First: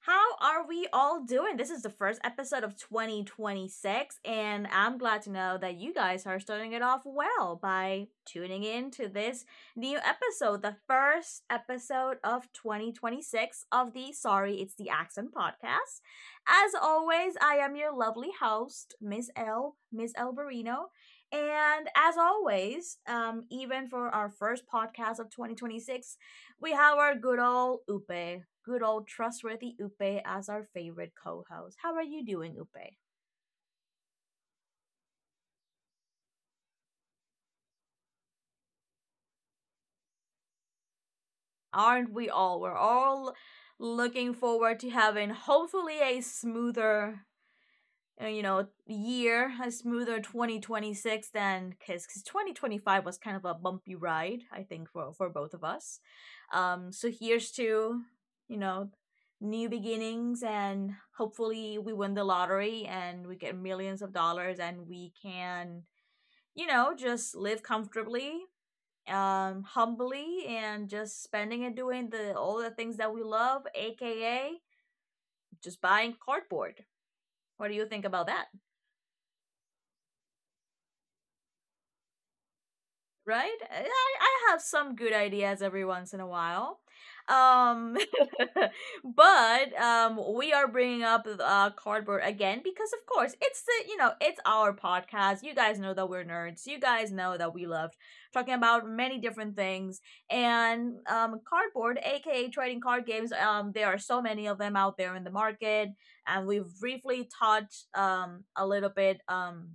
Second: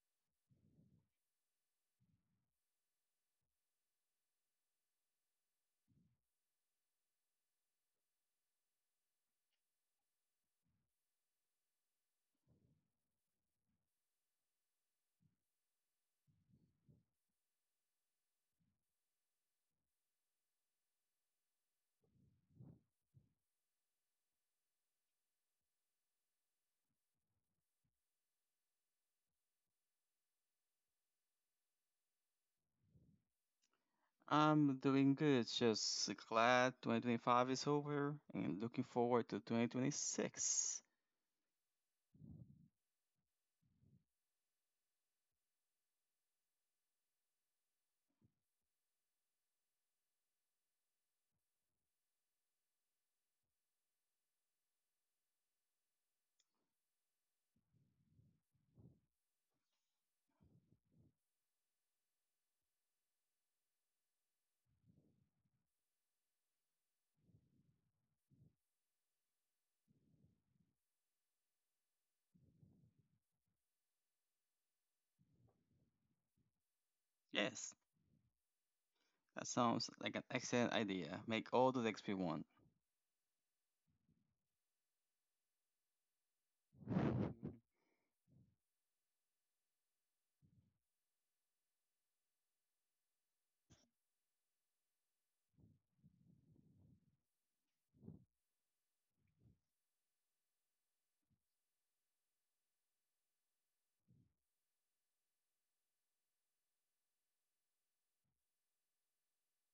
How are we all doing? This is the first episode of 2026, and I'm glad to know that you guys are starting it off well by tuning in to this new episode, the first episode of 2026 of the Sorry It's the Accent podcast. As always, I am your lovely host, Miss L, Miss L Barino. And as always, even for our first podcast of 2026, we have our good old Upe, good old trustworthy Upe as our favorite co-host. How are you doing, Upe? I'm doing good. Just glad 2025 is over and looking forward to 2026. Aren't we all? We're all looking forward to having hopefully a smoother year, a smoother 2026 than Kiss, because 2025 was kind of a bumpy ride, I think, for both of us. So here's to, you know, new beginnings, and hopefully we win the lottery and we get millions of dollars and we can, just live comfortably, humbly, and just spending and doing the all the things that we love, aka just buying cardboard. What do Yes, you think about that? that sounds like an excellent idea. Make all the XP one. Right? I have some good ideas every once in a while. Um, but we are bringing up cardboard again because, of course, it's our podcast. You guys know that we're nerds. You guys know that we love talking about many different things. And cardboard, aka trading card games, there are so many of them out there in the market, and we've briefly touched a little bit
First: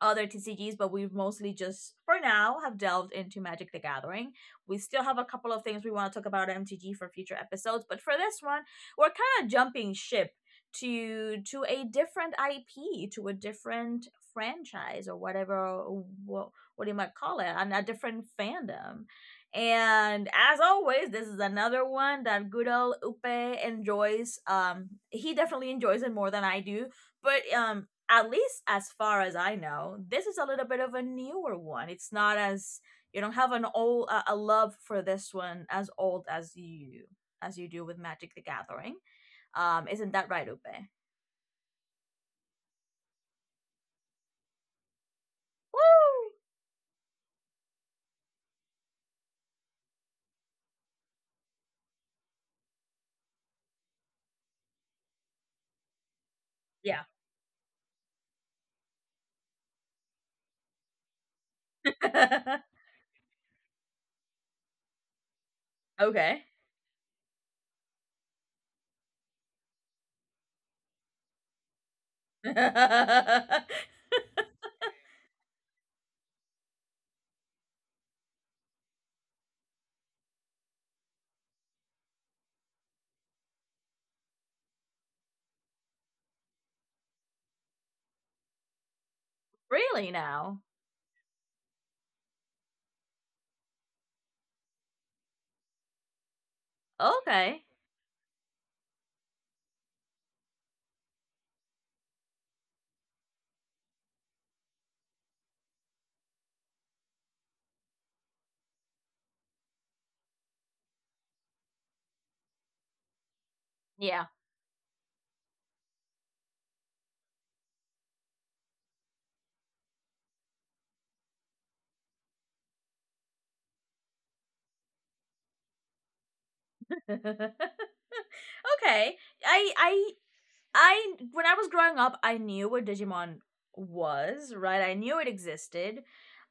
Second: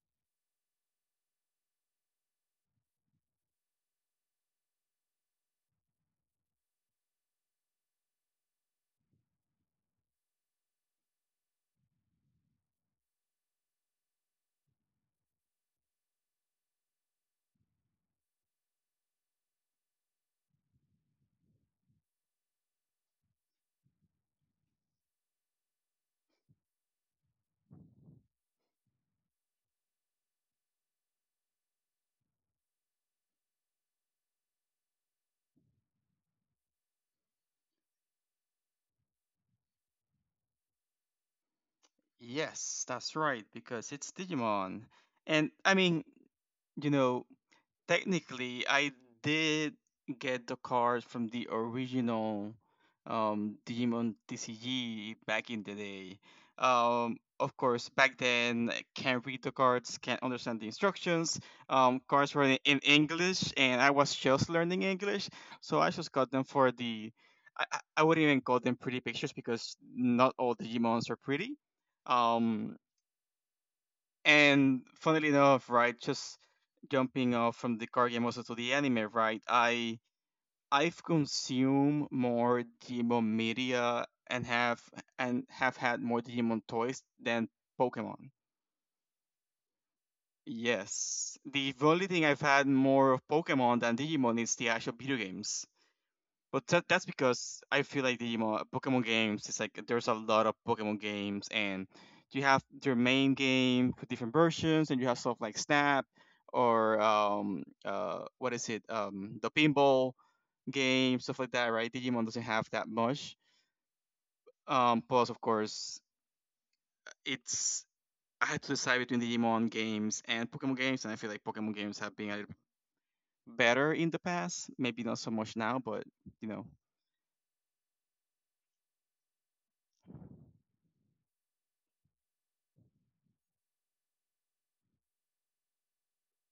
other TCGs, but we've mostly just, for now, have delved into Magic the Gathering. We still have a couple of things we want to talk about at MTG for future episodes, but for this one, we're kind of jumping ship to a different IP, to a different franchise or whatever what, what do you might call it, and a different fandom. And as always, this is another one that good old Upe enjoys. He definitely enjoys it more than I do. But at least as far as I know, this is a little bit of a newer one. It's not as you don't have an old a love for this one as old as you do with Magic the Gathering. Isn't that right, Upe? Yes, that's right, because it's Digimon. And I mean, you know, technically, I did get the card from the original Digimon TCG back in the day. Yeah. Of course, back then, I can't read the cards, can't understand the instructions. Cards were in English, and I was just learning English, so I just got Okay. them for the. I wouldn't even call them pretty pictures because not all Digimons are pretty. Um, and funnily enough, right, just jumping off from the card game also to the anime, right? I've consumed more Digimon media and have had more Digimon toys than Pokemon. Really now? Yes. The only thing I've had more of Pokemon than Digimon is the actual video games. But that's Okay. because I feel like the Pokemon games, it's like there's a lot of Pokemon games, and you have your main game with different versions, and you have stuff like Snap or what is it, the pinball game, stuff like that, right? Digimon doesn't have that much. Yeah. Plus, of course, it's I had to decide between Digimon games and Pokemon games, and I feel like Pokemon games have been a little better in the past. Maybe not so much now, but you know. Okay. I I I when I was growing up, I knew what Digimon was, right? I knew it existed.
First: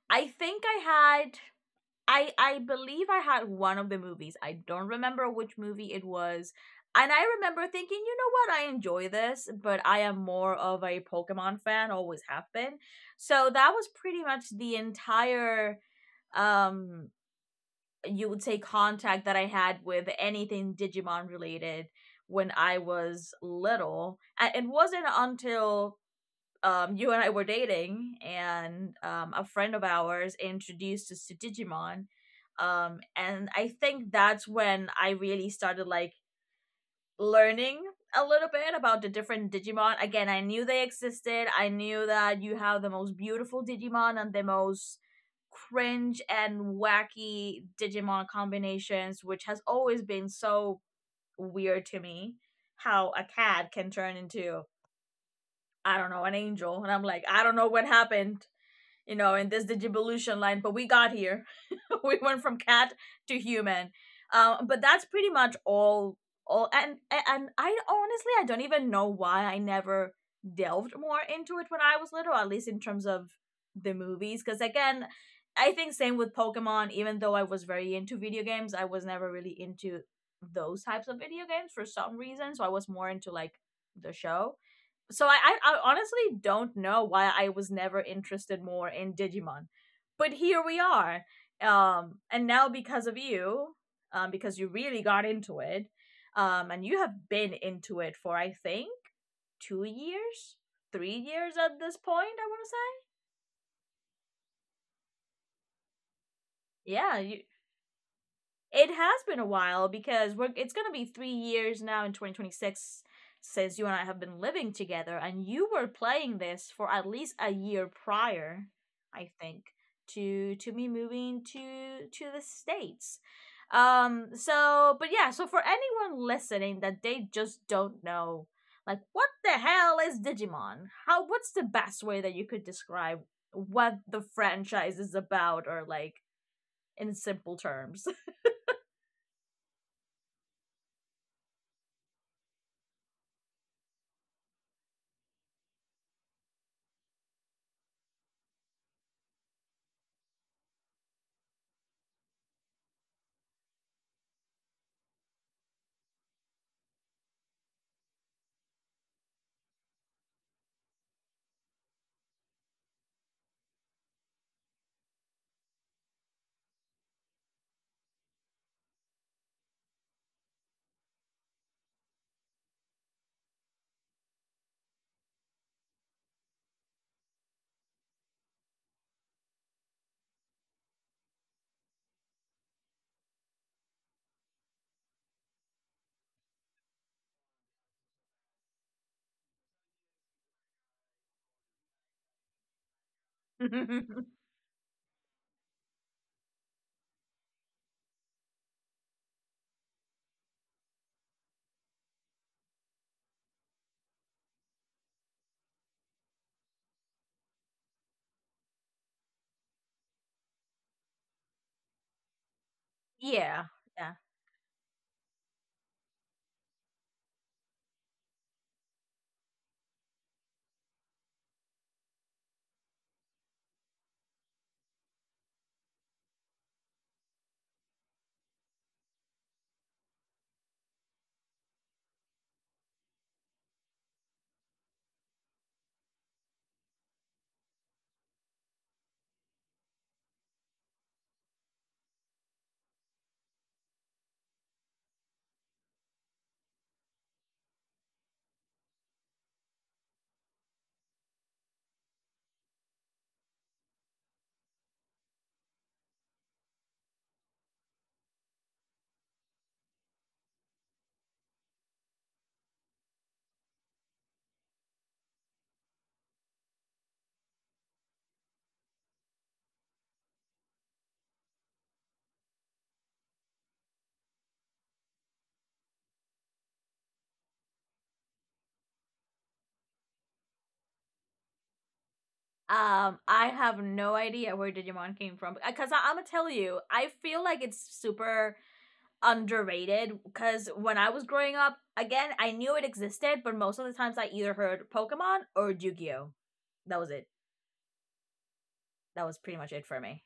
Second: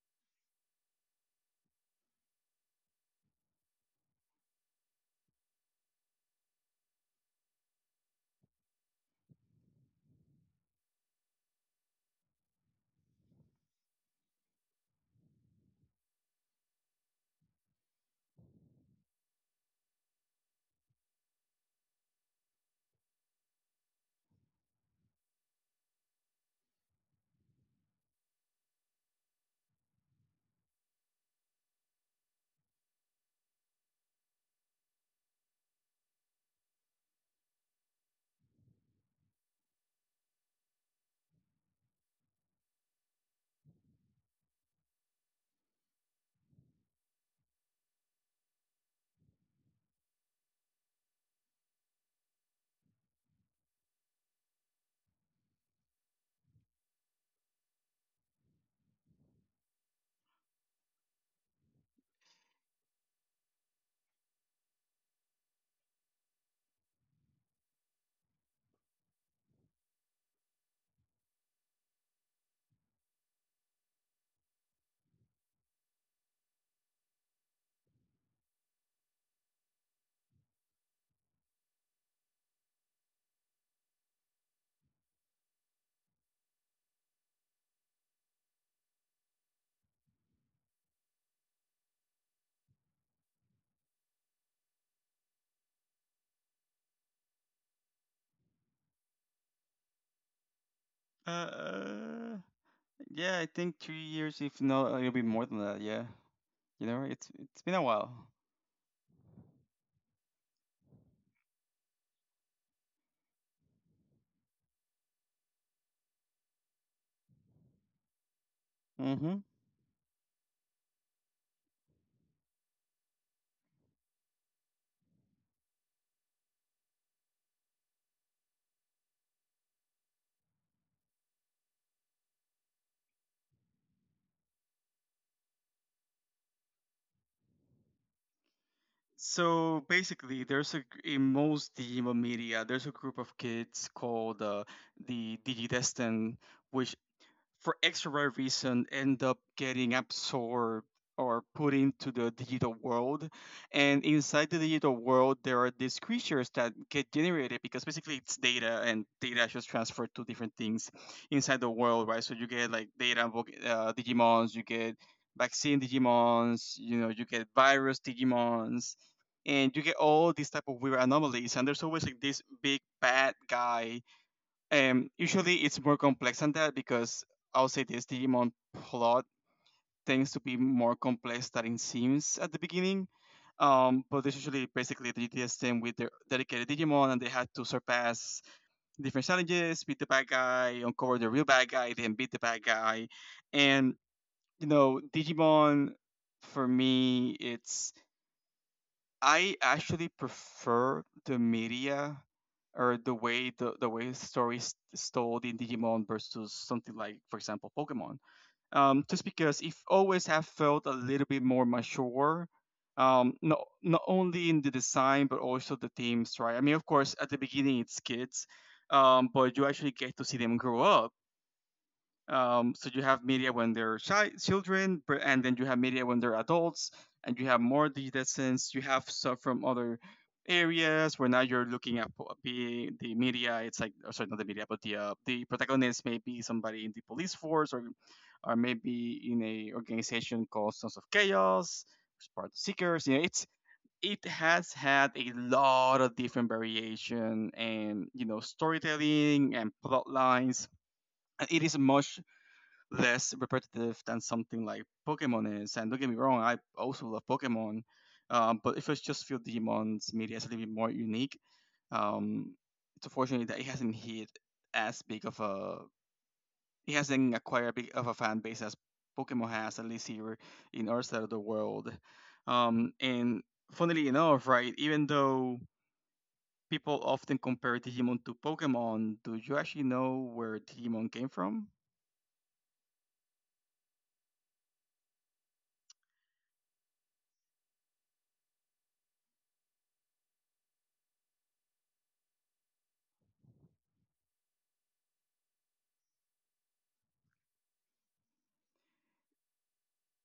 I think I had I believe I had one of the movies. I don't remember which movie it was. And I remember thinking, you know what, I enjoy this, but I am more of a Pokemon fan, always have been. So that was pretty much the entire um you would say contact that I had with anything Digimon related when I was little. And it wasn't until you and I were dating, and a friend of ours introduced us to Digimon. And I think that's when I really started like learning a little bit about the different Digimon. Again, I knew they existed. I knew that you have the most beautiful Digimon and the most cringe and wacky Digimon combinations, which has always been so weird to me how a cat can turn into I don't know, an angel. And I'm like, I don't know what happened you know, in this digivolution line, but we got here. We went from cat to human. But that's pretty much all and I honestly I don't even know why I never delved more into it when I was little, at least in terms of the movies. Because again, I think same with Pokemon, even though I was very into video games, I was never really into those types of video games for some reason. So I was more into like the show so I honestly don't know why I was never interested more in Digimon, but here we are. And now because of you, because you really got into it, and you have been into it for I think 2 years, 3 years at this point. Uh, I want to Yeah, I think 3 years, if not, it'll be more than that. Yeah, you say, know, yeah, it's you it's been a while. It has been a while because we're, it's going to be 3 years now in 2026 since you and I have been living together, and you were playing this for at least a year prior, I Mm-hmm. think, to me moving to the states. So, but yeah. So for anyone listening that they just don't know, like, what the hell is Digimon? How? What's the best way that you could describe what the franchise is about, or like in simple terms? So basically, there's a in most digital media, there's a group of kids called the Digidestin, which for X or Y reason end up getting absorbed or put into the digital world. And inside the digital world, there are these creatures that get generated because basically it's data and data is just transferred to different things inside the world, right? So you get like data Digimons, you get vaccine Digimons, you know, you get virus Digimons. And you get all these type of weird anomalies, and there's always like this big bad guy usually it's more complex than that because I'll say this Digimon plot tends to be more complex than it seems at the beginning. But there's usually basically the DTS team with their dedicated Digimon and they had to surpass different challenges, beat the bad guy, uncover the real bad guy, then beat the bad guy. And you know, Digimon for me it's I actually prefer the media or the way the way stories told in Digimon versus something like, for example, Pokemon. Just because it always have felt a little bit more mature, Yeah, not yeah. only in the design but also the themes, right? I mean, of course, at the beginning it's kids, but you actually get to see them grow up. So you have media when they're children, but- and then you have media when they're adults, and you have more distance. You have stuff from other areas where now you're looking at be the media. It's like oh, sorry, not the media, but the protagonist may be somebody in the police force, or maybe in a organization called Sons of Chaos, which is part of the Seekers. You know, it's it has had a lot of different variation and you know storytelling and plot lines and it is much less repetitive than something like Pokemon is. And don't get me wrong, I also love Pokemon, but if it's just few Demon's media is a little bit more unique. Um, it's unfortunate that it hasn't hit as big of a, it hasn't acquired big of a fan base as Pokemon has, at least here in our side of the world. And funnily enough, right, even though people often compare Digimon to Pokemon, do you actually know where Digimon came from? I have no idea where Digimon came from because I'm gonna tell you, I feel like it's super underrated because when I was growing up, again, I knew it existed, but most of the times I either heard Pokemon or Yu-Gi-Oh. That was it. That was pretty much it for me.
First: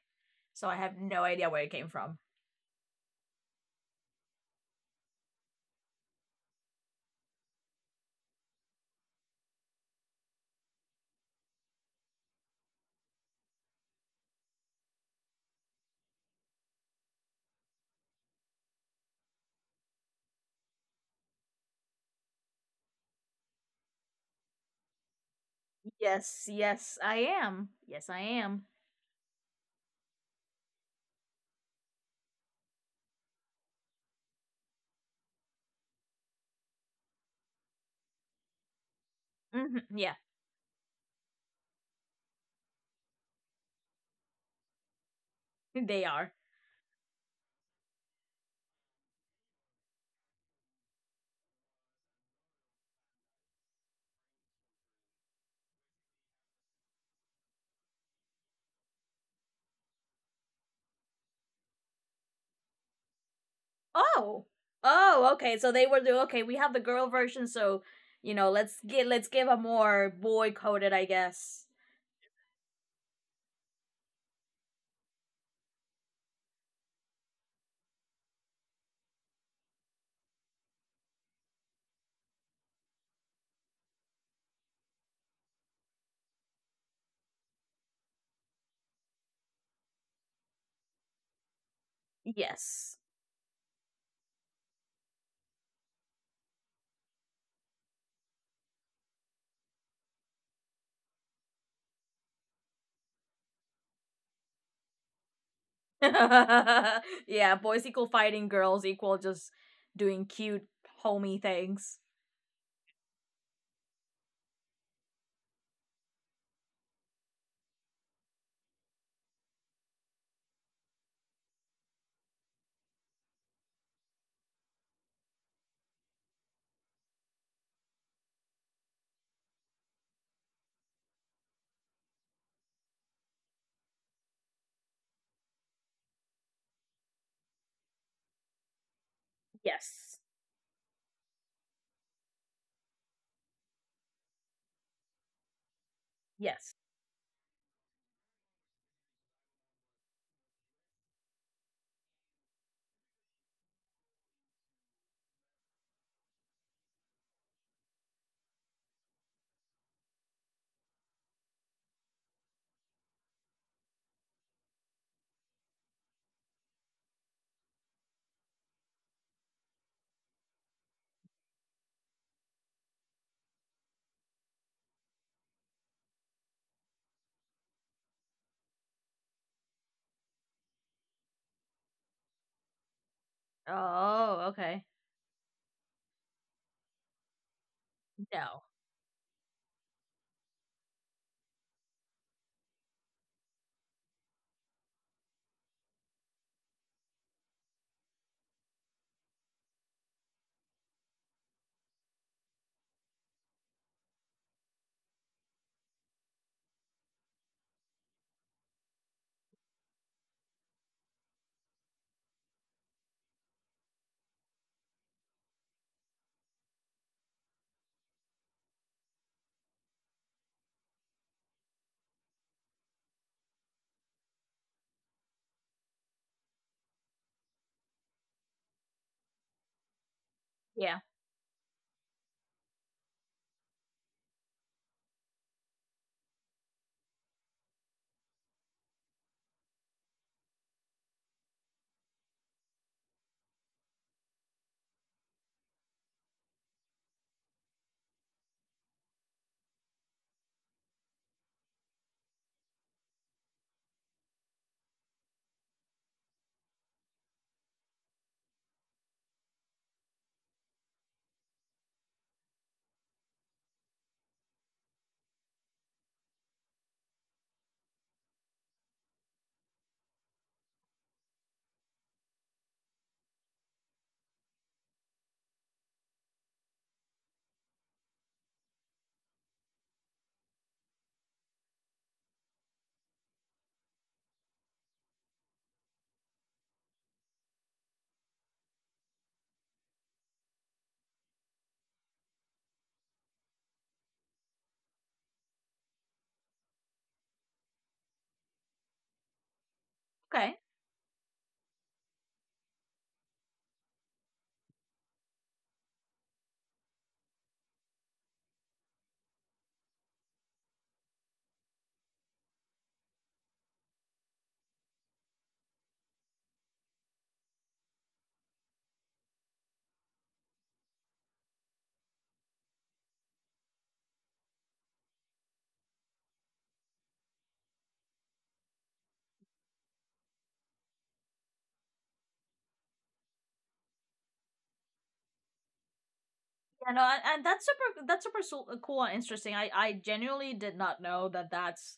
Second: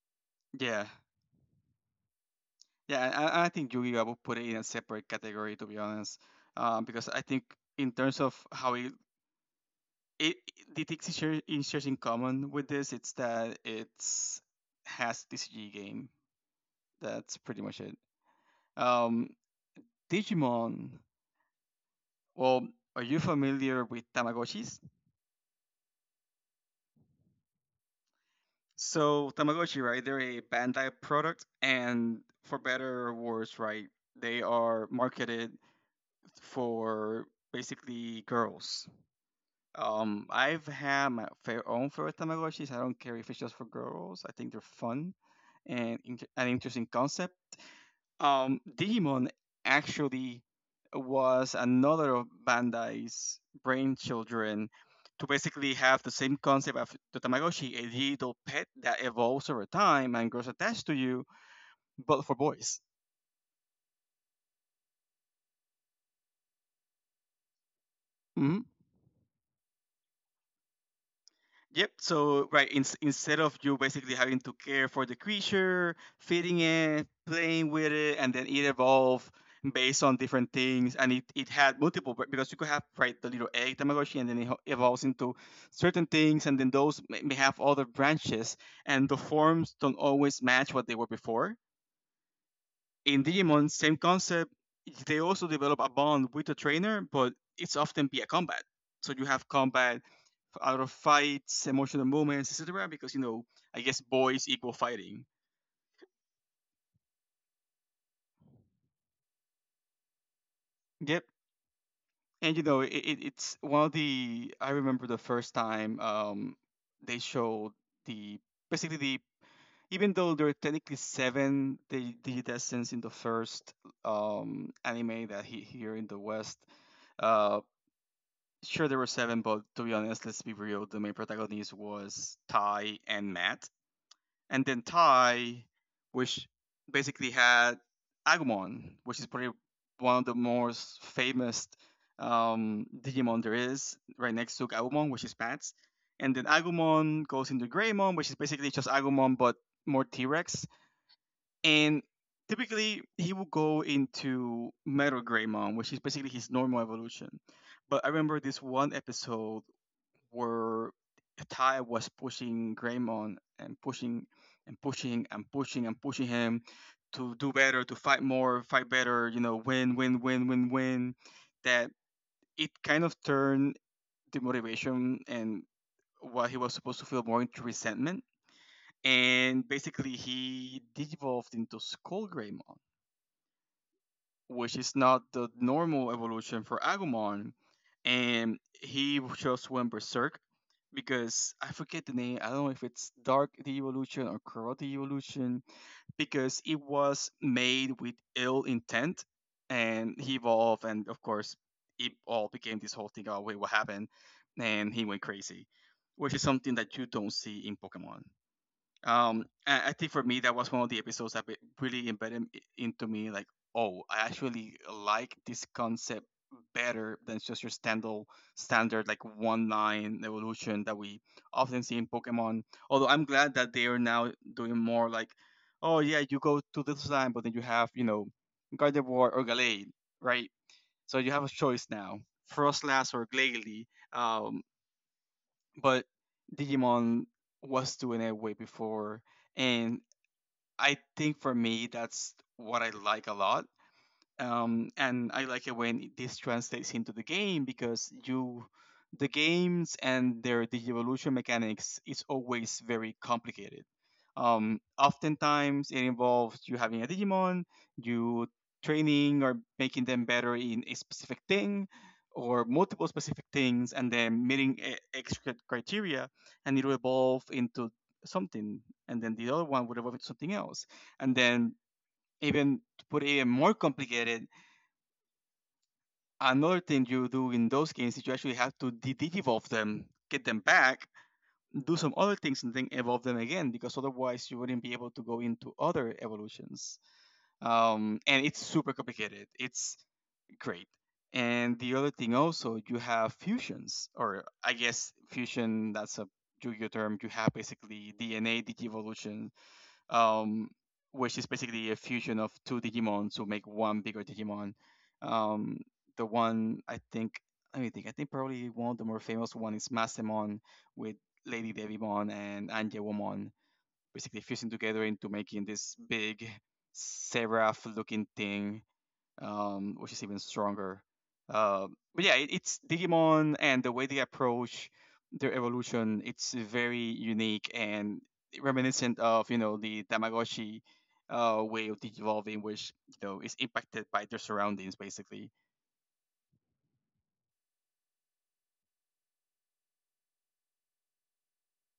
So I Yeah, have no idea where it came from. yeah, I think Yu-Gi-Oh! I would put it in a separate category to be honest, because I think in terms of how the things it shares in common with this, it's that it's has TCG game. That's pretty much it. Um, Digimon. Well, are you familiar with Tamagotchis? Yes, I am. Yes, I am. So Tamagotchi, right? They're a Bandai product, and for better or worse, right? They are marketed for basically girls. Hmm, yeah, I've had my fair own favorite Tamagotchis. I don't care if it's just for girls. I think they're fun and they are. an interesting concept. Digimon actually was another of Bandai's brainchildren to basically have the same concept of the Tamagotchi, a digital pet that evolves over time and grows attached to you, but for boys. Oh. Oh, okay. So they were the okay, we have the girl version, so you know, Mm-hmm. let's get let's give a more boy coded, I guess. Yep. So right, instead of you basically having to care for the creature, feeding it, playing with it, and then it evolved based on different things, and it had multiple b- because you could have right the little egg Tamagotchi, and then it evolves into certain things, and then those may have other branches, and the forms don't always match what they were before. Yes. In Digimon, same concept. They also develop a bond with the trainer, but it's often via combat. So you have combat out of fights, emotional moments, etc. Because you know, I guess boys equal fighting. Yeah, boys equal fighting, girls equal just doing cute Yep. homey things. And you know, it's one of the I remember the first time they showed the basically the even though there are technically seven the contestants in the first anime that he here in the West, uh sure there were seven, but to be honest, let's be real, the main protagonist was Ty and Matt. And then Thai, which basically had Agumon, which is probably one Yes. of the most famous Digimon there is, right next to Agumon, which is Bats. And then Yes. Agumon goes into Greymon, which is basically just Agumon but more T Rex. And typically he will go into Metal Greymon, which is basically his normal evolution. But I remember this one episode where Ty was pushing Greymon and pushing him to do better, to fight more, fight better, you know, win, that it kind of turned the motivation and what he was supposed to feel more into resentment. And basically, he devolved into Skull Greymon, Oh, which okay. is not the normal evolution for Agumon, and No. he just went berserk because I forget the name. I don't know if it's Dark Evolution or Corrupt Evolution because it was made with ill intent, and he evolved, and of course, it all became this whole thing. Oh wait, what happened? And he went crazy, which is something that you don't see in Pokemon. I think for me that was one of the episodes that really embedded into me. Like, oh, I actually like this concept better than just your standard like one line evolution that we often see in Pokemon. Although I'm glad that they are now doing more like, oh yeah, you go to this line, but then you have you know Gardevoir or Gallade, right? Yeah. So you have a choice now, Frostlass or Glalie. Um, but Digimon was doing it way before and I think for me, that's what I like a lot and I like it when this translates into the game because you the games and their digievolution mechanics is always very complicated. Oftentimes it involves you having a Digimon, you training or making them better in a specific thing or multiple specific things and then meeting extra criteria and it will evolve into something and then the other one would evolve into something else and then even to put it even more complicated another thing you do in those games is you actually have to de evolve them, get them back, do some other things, and then evolve them again, because otherwise you wouldn't be able to go into other evolutions. And it's super complicated. It's great. And the other thing also, you have fusions, or I guess fusion, that's a Yu-Gi-Oh term. You have basically DNA de Okay. um, which is basically a fusion of two Digimon to make one bigger Digimon. Um, the one I think, let me think. I think probably one of the more famous one is Massemon with Lady Devimon and Angelomon, basically fusing together into making this big seraph looking thing which is even stronger. Uh, but yeah, it's Digimon and the way they approach their evolution. It's very unique and reminiscent of you know the Tamagotchi way of digivolving, which you know is impacted by their surroundings basically. Yeah, no, and that's super. That's super so- cool and interesting. I genuinely did not know that. That's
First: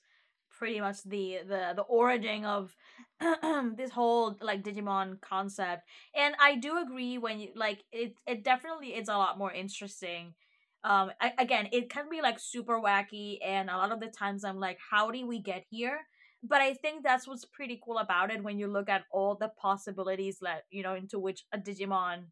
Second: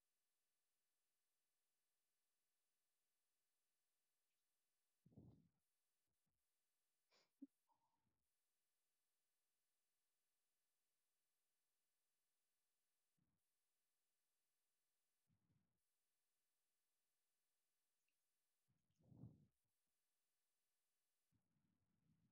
pretty much the origin of this whole like Digimon concept. And I do agree when you like it. It definitely is a lot more interesting. I, again, it can be like super wacky, and a lot of the times I'm like, how did we get here? But I think that's what's pretty cool about it when you look at all the possibilities that you know into which a Digimon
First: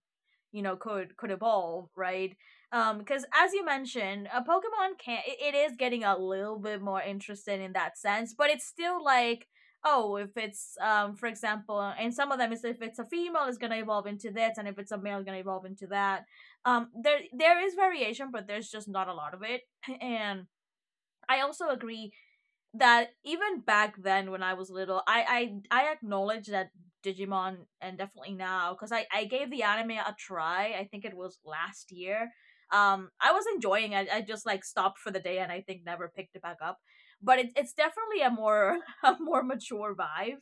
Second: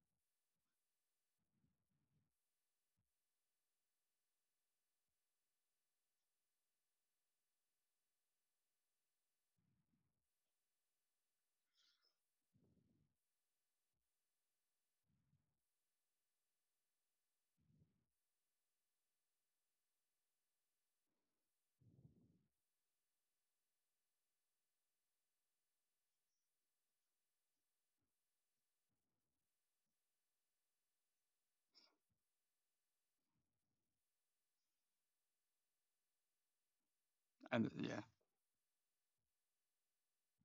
you know could evolve right because as you mentioned a pokemon can it is getting a little bit more interesting in that sense but it's still like oh if it's for example and some of them is if it's a female it's gonna evolve into this and if it's a male it's gonna evolve into that there is variation but there's just not a lot of it and I also agree that even back then when I was little, I acknowledge that Digimon and definitely now because I gave the anime a try. I think it was last year. I was enjoying. It. I just like stopped for the day and I think never picked it back up. But And it's yeah, definitely a more a more mature vibe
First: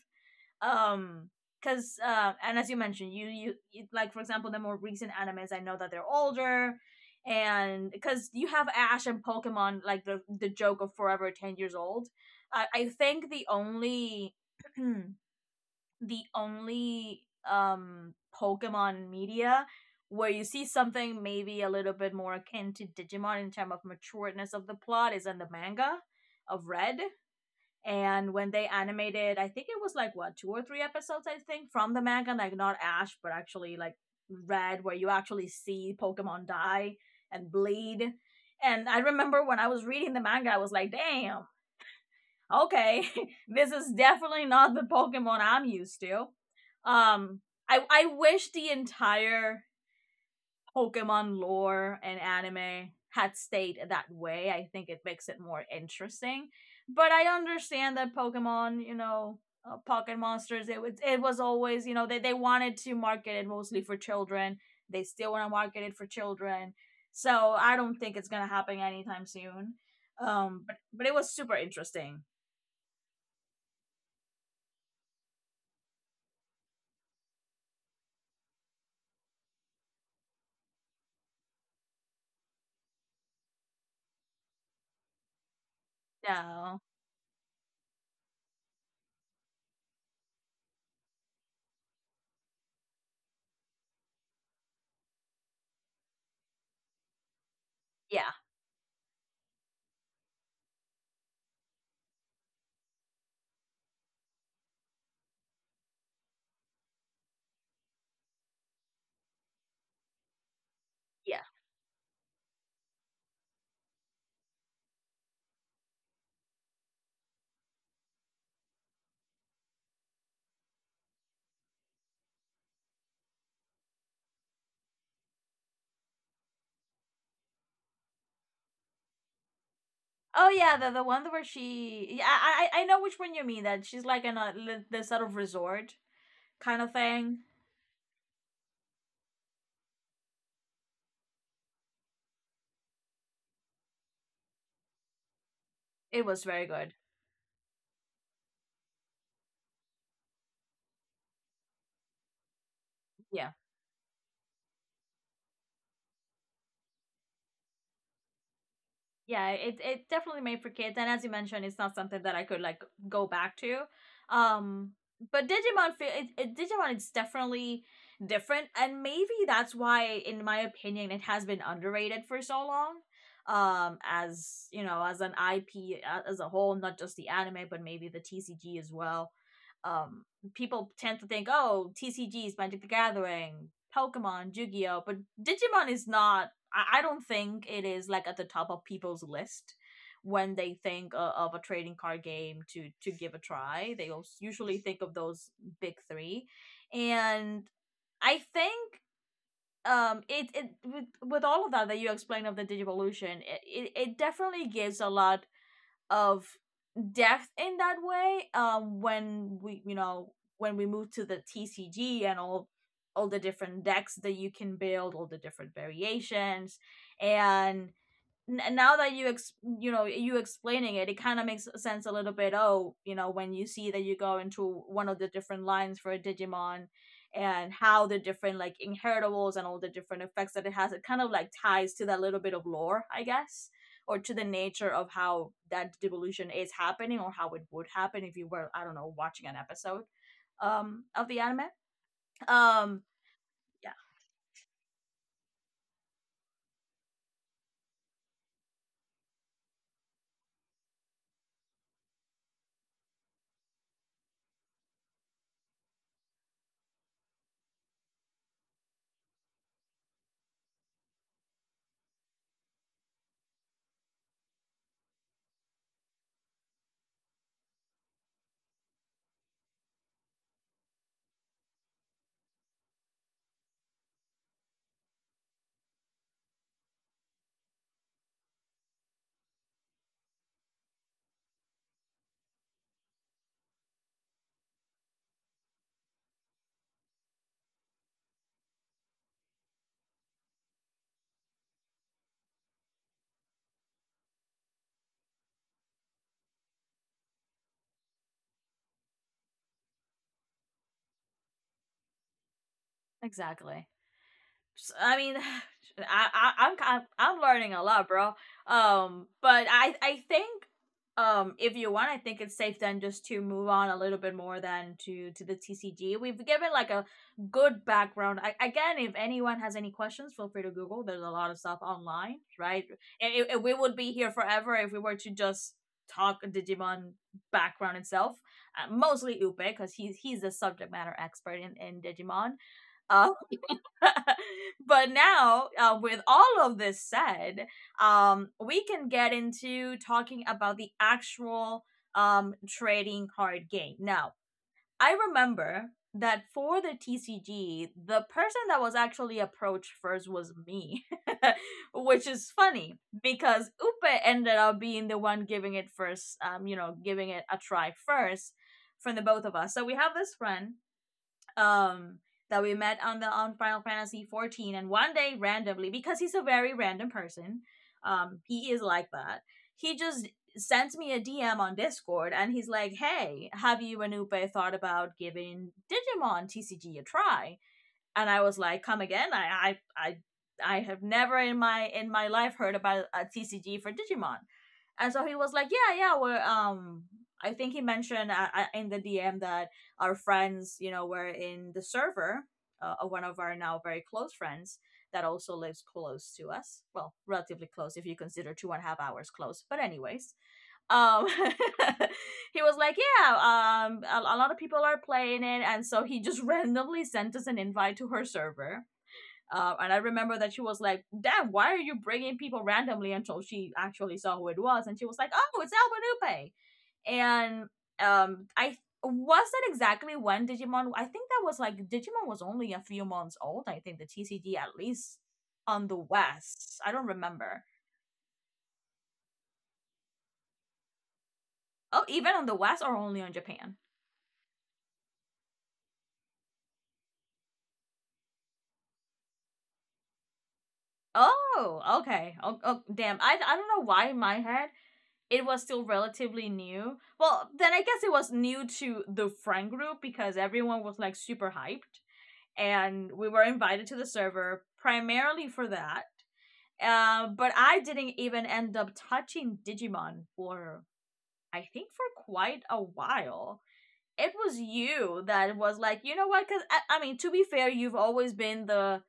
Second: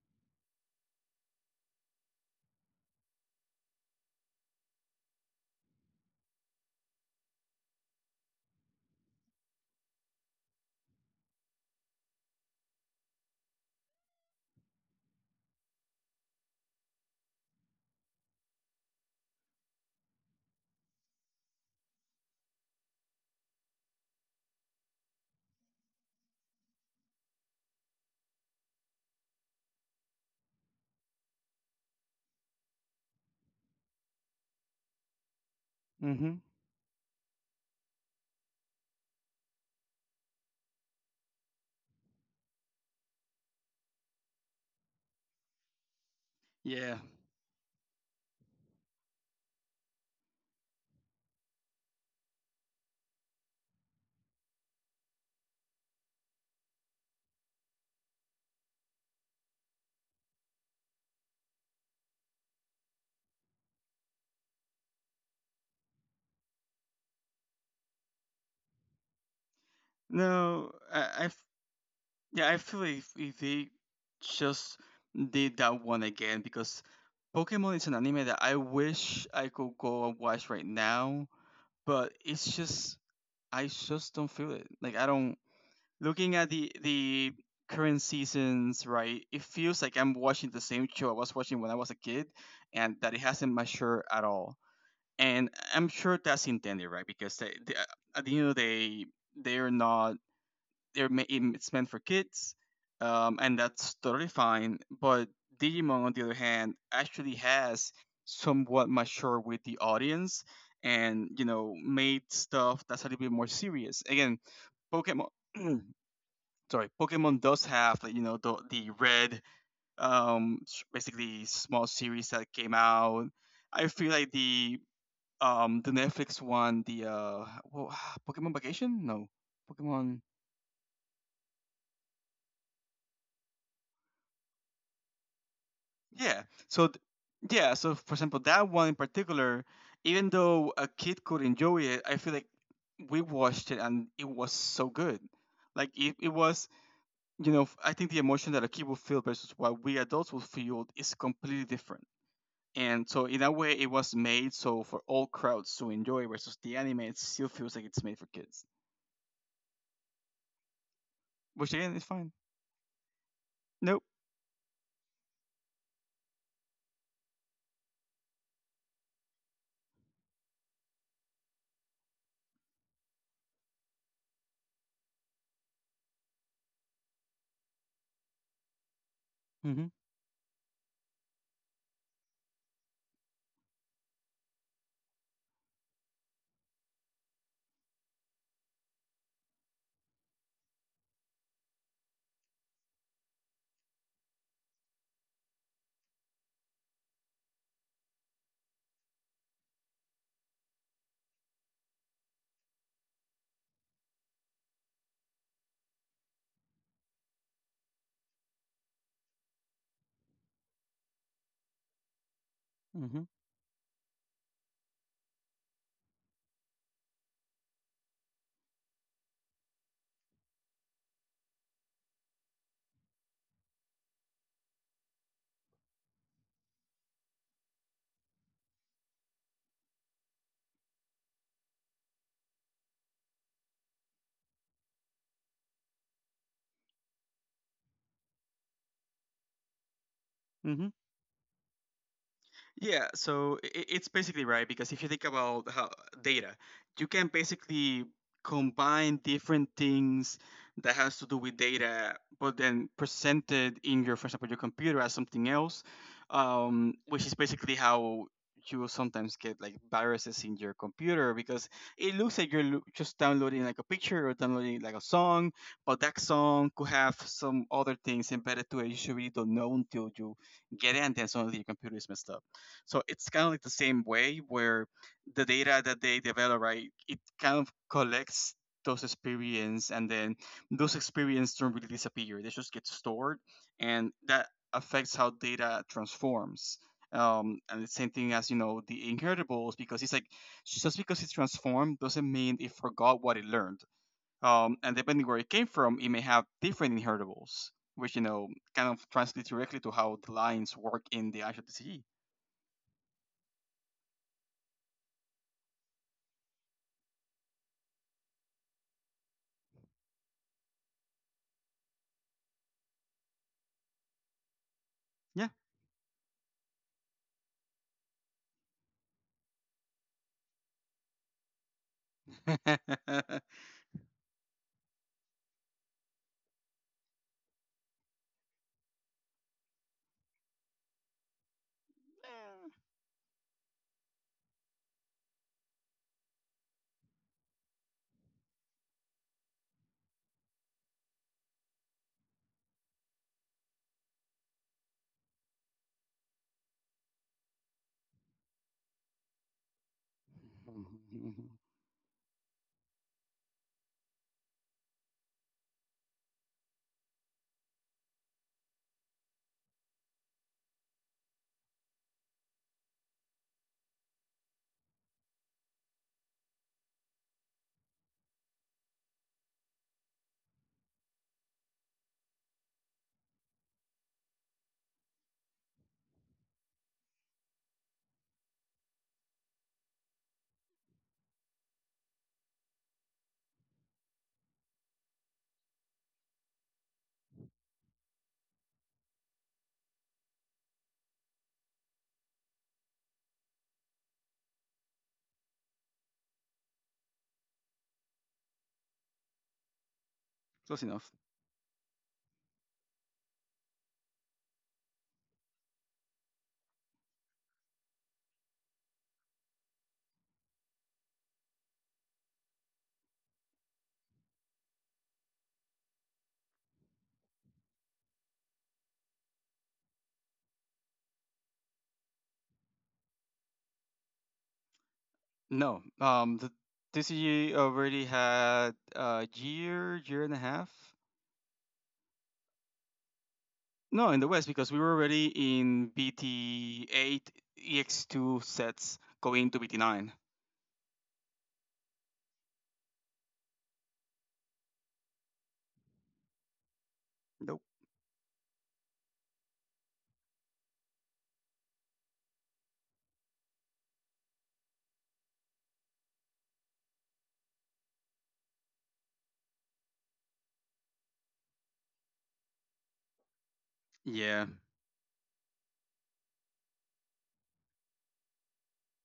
um because and as you mentioned you, you like for example the more recent animes I know that they're older and because you have ash and pokemon like the joke of forever 10 years old i think the only the only um pokemon media where you see something maybe a little bit more akin to digimon in terms of matureness of the plot is in the manga of red and when they animated I think it was like what two or three episodes I think from the manga like not ash but actually like red where you actually see mm-hmm. pokemon die and bleed and I remember when I was reading the manga I was like damn okay this is definitely not the pokemon I'm used to Yeah. um i wish the entire Pokemon lore and anime had stayed that way, I think it makes it more interesting. But I understand that Pokemon, you know, Pocket Monsters, it was always, you know, they wanted to market it mostly for children. They still want to market it for children. So I don't think it's gonna happen anytime soon. No, but but it was super interesting. yeah, I feel like if they just did that one again because Pokemon is an anime that I wish I could go and watch right now, but it's just, I just don't feel it. Like, I don't, looking at the No, the current seasons, right? It feels like I'm watching the same show I was watching when I was a kid, and that it hasn't matured at all. And I'm sure that's intended, right? Because they at yeah, the end of the day, they're not, they're ma- it's meant for kids, and that's totally fine. But Digimon, on the other hand, actually has somewhat mature with the audience, and yeah. Made stuff that's a little bit more serious. Again, Pokemon. Sorry, Pokemon does have like the red basically small series that came out. I feel like the Netflix one the well, Pokemon Vacation, no, Pokemon. Oh yeah, the one where she, yeah, I I know which one you mean. That she's like in a li- this sort of resort Yeah. kind So, of thing. yeah. So, for example, that one in particular, even though a kid could enjoy it, I feel like we watched it and it was so good. Like it, It it was very was, good. I think the emotion that a kid will feel versus what we adults will feel is completely different. And so, in Yeah. that way, it was made so for all crowds to enjoy versus the anime. It still feels like it's made for kids, Yeah, it definitely made for kids and as you mentioned, which it's not again is something fine. that I could like go back to. Nope. Um but Digimon feel it, it Digimon is definitely different and maybe that's why in my opinion it has been underrated for so long as you know as an ip as a whole not just the anime but maybe the tcg as well Mm-hmm. um people tend to think oh tcgs magic the gathering pokemon yu-gi-oh but digimon is not I don't think it is like at the top of people's list when they think of a trading card game to give a try. They usually think of those big three, and I think it it with all of that that you explained of the Digivolution, it definitely gives a lot of depth in that way. When we move to the TCG and Mm-hmm. all the different decks that you can build, all the different variations, and n- now that you ex- you know you explaining it it kind of makes sense a little bit. Oh, you know, when you see that you go into one of the different lines for a digimon and how the different like inheritables and all the different effects that it has, it kind of like ties to that little bit of lore, I guess, or to the nature of how that devolution is happening or how it would happen if you were, I don't know, watching an episode of the anime. um Yeah, so yeah, it's basically right because if you think about how data, you can basically combine different things that has to do with data, but then presented in your, for example, your computer as something else, which is basically how you will sometimes get like viruses in your computer because it looks like you're just downloading like a picture or downloading like a song, but that song could have some other things embedded to it you should really don't know until you get it, and then suddenly your computer is messed up. So it's kind of like the same way where the data that they develop, right, it kind of collects those experience and then those experience don't really disappear. They just get stored and that affects how data transforms. And the same thing as, the inheritables because it's like just because it's transformed doesn't mean it forgot what it learned. And depending where it came from, it may have different inheritables, which, kind of translates directly to how the lines work in the actual DCE. exactly. I mean, I, I'm learning a lot, bro. But I think if you want, I think it's safe then just to move on a little bit more than to the TCG. We've given like a good background. I, again, if anyone has any questions, feel free to Google. There's a lot of stuff online, right? We would be here forever if we were to just talk Digimon background itself. Mostly Upe because he's the subject matter expert in Digimon. Uh, but now, with all of this said, we can get into talking about the actual trading card game. Now, I remember that for the TCG, the person that was actually approached first was me, which is funny because Upe ended up being the one giving it first, you know, giving it a try first from the both of us. So we have this friend um that we met on the on Final Fantasy 14, and one day randomly, because he's a very random person, he is like that, he just sends me a DM on Discord, and he's like, "Hey, have you Anupe thought about giving Digimon TCG a try?" And I was like, "Come again? I I have never in my life heard about a TCG for Digimon." And so he was like, "Yeah, yeah, we're. I think he mentioned in the DM that our friends, you know, were in the server. One of our now very close friends that also lives close to us. Well, relatively close if you consider two and a half hours close. But anyways, Close enough. um, he was like, "Yeah, a lot of people are playing it," and so he just randomly sent us an invite to her server. And I remember that she was like, "Damn, why are you bringing people randomly?" Until she actually saw who it was, and she was like, "Oh, it's Nupé." And I was that exactly when Digimon. I think that was like Digimon was only a few months old. I think the TCG at least No. on the The West. I don't TCG remember. already had a year, year and a half. Oh, even on the West or only on Japan? No, in the West because we were already in BT8 EX2 sets going to BT9. Oh, okay. Oh, oh damn. I don't know why in my head it was still relatively new. Well, Nope. then I guess it was new to the friend group because everyone was like super hyped, and we were invited to the server primarily for that. But I didn't even end up touching Digimon for I think for quite a while. It Yeah. was you that was like, you know what? Because I mean, to be fair, you've always been the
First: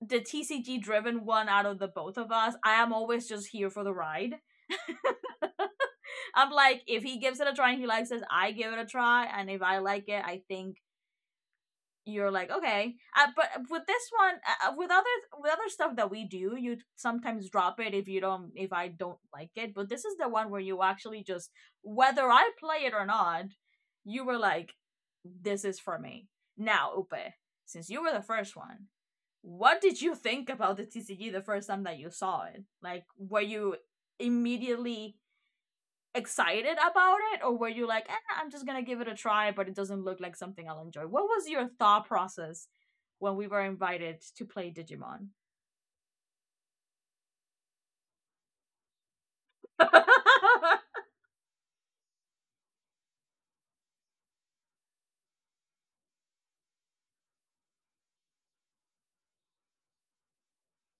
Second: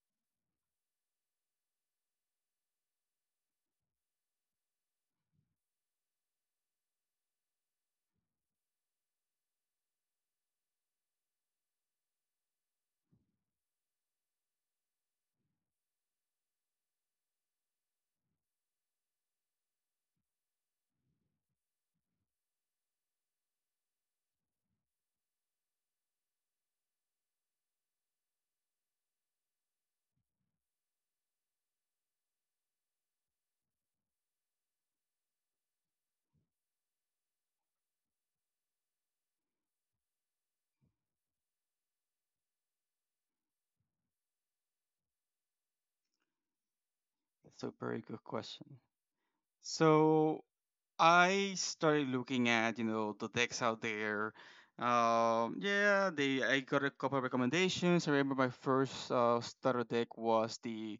TCG driven one out of the both of us. I am always just here for the ride. I'm like, if he gives it a try and he likes it, I give it a try, and if I like it, I think you're like okay. But with this one, with other stuff that we do, you sometimes drop it if you don't if I don't like it. But this is the one where you actually just, whether I play it or not, you were like, this is for me. Now, Upe, since you were the first one, what did you think about the TCG the first time that you saw it? Like, were you immediately excited about it, or were you like, eh, I'm just gonna give it a try, but it doesn't look like something I'll enjoy? What was your thought process when we were invited to play Digimon? That's a very good question. So I started looking at, the decks out there. Yeah, they I got a couple of recommendations. I remember my first starter deck was the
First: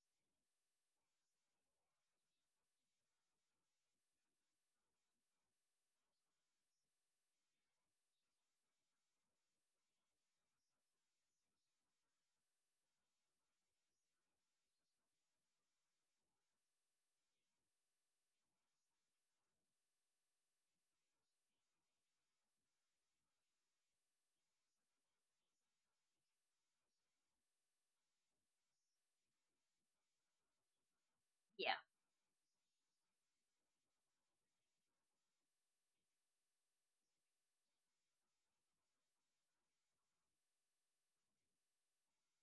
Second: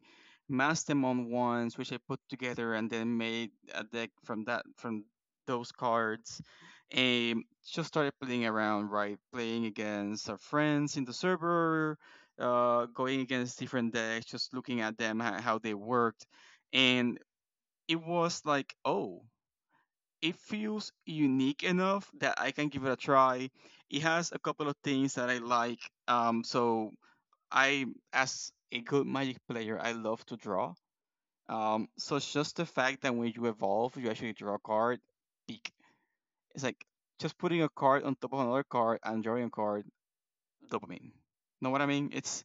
Mastemon ones, which I put together and then made a deck from that from those cards. And just started playing around, right? Playing against our friends in the server, going against different decks, just looking at them how they worked, and it was like, oh, it feels unique enough that I can give it a try. It has a couple of things that I like. So I, as a good Magic player, I love to draw. Yeah. So it's just the fact that when you evolve, you actually draw a card. Peak. It's like just putting a card on top of another card and drawing a card. Dopamine. Know what I mean? It's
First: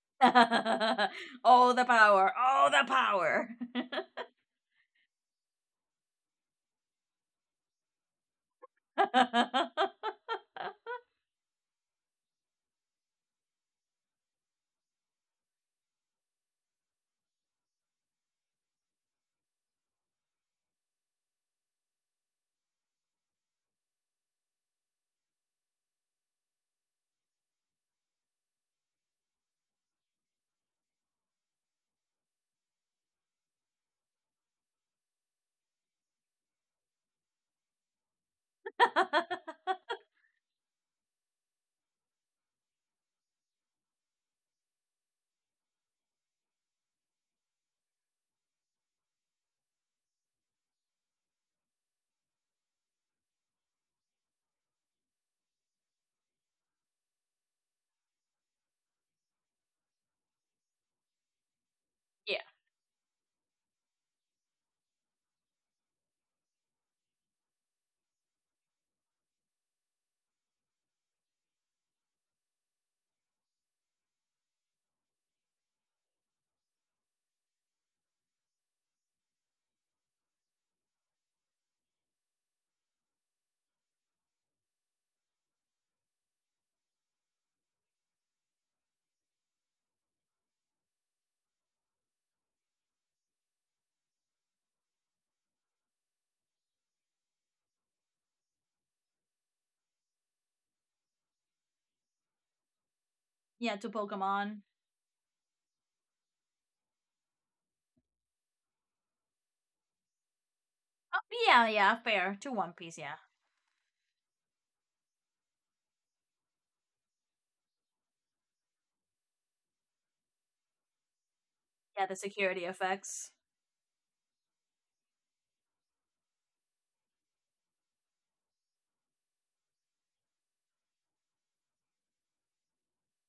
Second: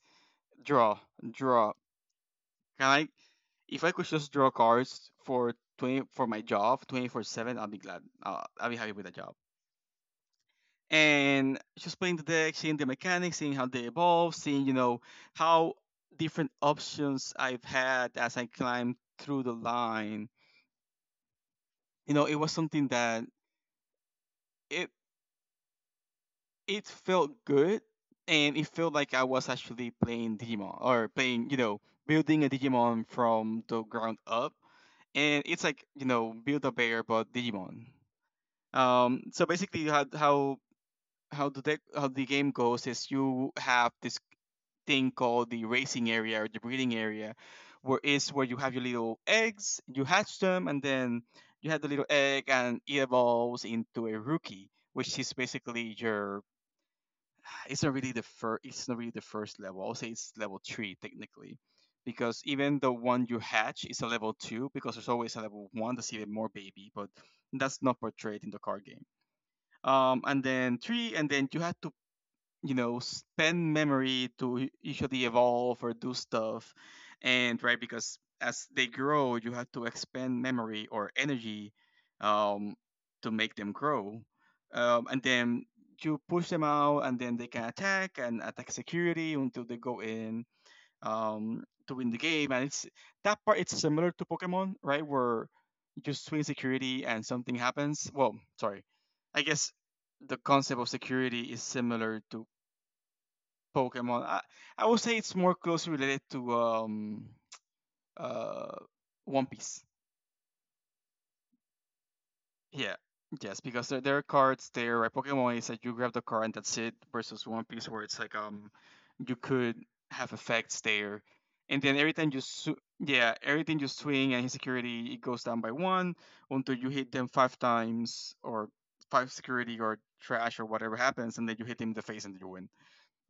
draw, Oh, draw. the power, oh the Can I? power. If I could just draw cards for 20 for my job, 24/7, I'll be glad. I'll be happy with that job. And just playing the deck, seeing the mechanics, seeing how they evolve, seeing how different options I've had as I climbed through the line. You know, it was something that it it felt good, and it felt like I was actually playing Digimon or playing building a Digimon from the ground up, and it's like build a bear but Digimon. So basically, how the deck how the game goes is you have this thing called the racing area or the breeding area, where is where you have your little eggs, you hatch them, and then you have the little egg, and it evolves into a rookie, which is basically your. It's not really the first. It's not really the first level. I'll say it's level three technically, because Yeah, even the one you hatch is a level two because there's always a level one that's even more baby, but that's not portrayed in the card game, and then three, and then you had to spend memory to usually evolve or do stuff, and right because as they grow you have to expend memory or energy, um, to make them grow, and then you push them out and then they can attack and attack security until they go in, to win the game. And it's that part, it's similar to Pokemon, right, where you swing security and something happens. Well, sorry, I guess the concept of security is similar to yeah, to Pokemon. I, Pokemon. I would say it's more closely related to uh One Piece. Oh, yeah, yeah, fair, to One Yeah. Piece, yeah. Yes, because there are cards there, right? Pokemon is that you grab the card and that's it versus One Piece where it's like you could have effects there. And then Yeah, every the time you security effects. yeah, everything you swing and his security it goes down by one until you hit them five times or five security or trash or whatever happens and then you hit him in the face and you win.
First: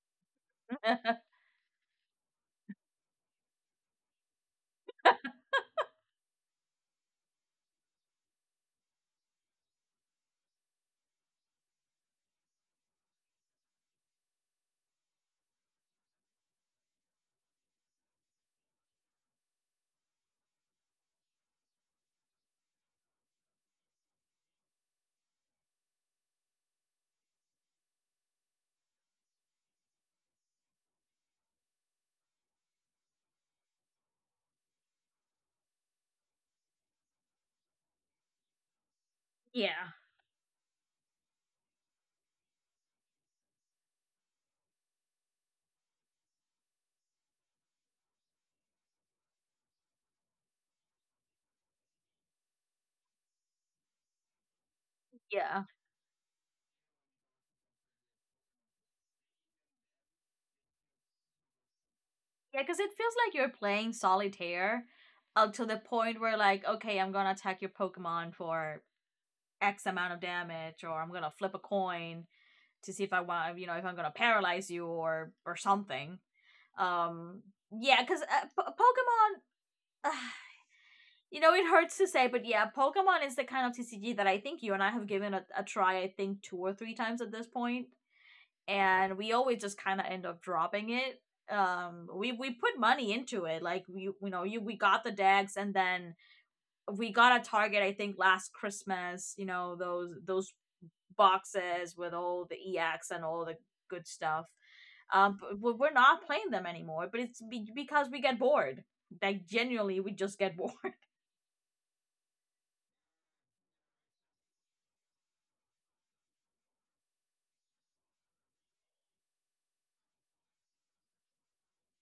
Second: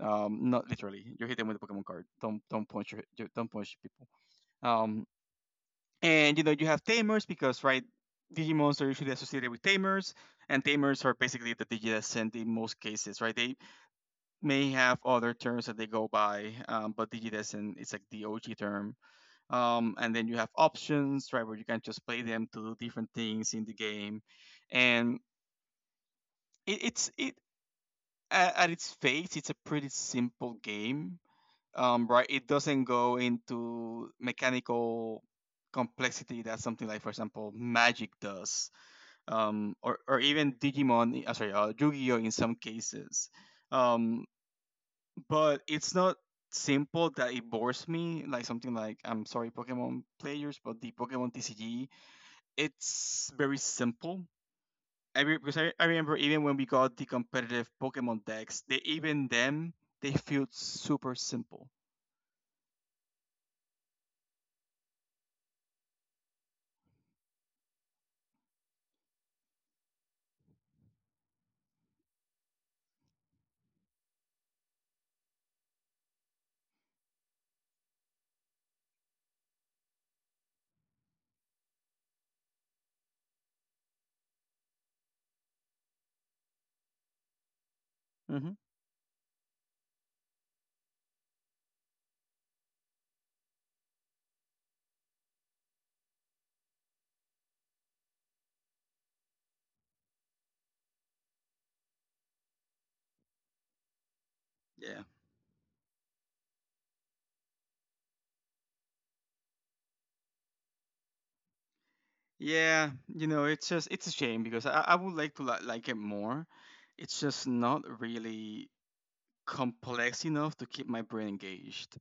Not literally. You hit them with a Pokemon card. Don't punch, don't punch people. Um, and you have tamers because, right, Digimons are usually associated with tamers, and tamers are basically the Digidescent in most cases, right? They may have other terms that they go by, but Digidescent is like the OG term. And then you have options, right, where you can just play them to do different things in the game, and it's at its face, it's a pretty simple game, right? It doesn't go into mechanical complexity that something like, for example, Magic does, Yeah, or even Digimon. Sorry, Yu-Gi-Oh in some cases. Um, but it's not simple that it bores me, like, something like, I'm sorry Pokemon players, but the Pokemon TCG, it's very simple. Because yeah. I remember even when we got the competitive Pokemon decks, they even them they feel super simple. Yeah, because it feels like you're playing solitaire up to the point where, like, okay, I'm going to attack your Pokemon for X amount of damage, or I'm going to flip a coin to see if I want, you know, if I'm going to paralyze you or something. Um, yeah, because Pokemon, uh, you know, it hurts to say, but yeah, Pokemon is the kind of TCG that I think you and I have given a try, I think, two or three times at this point, Hmm. and we always just kind of end up dropping it. We put money into it. Like, we, you know, you we got the decks, and then we got a Target, I think last Christmas, you know, those boxes with all the ex and all the good stuff. But we're not playing them anymore, but it's because we get bored. Like, genuinely, we just get bored. Yeah, it's just it's a shame because I would like to like it more. It's just not really complex enough to keep my brain engaged.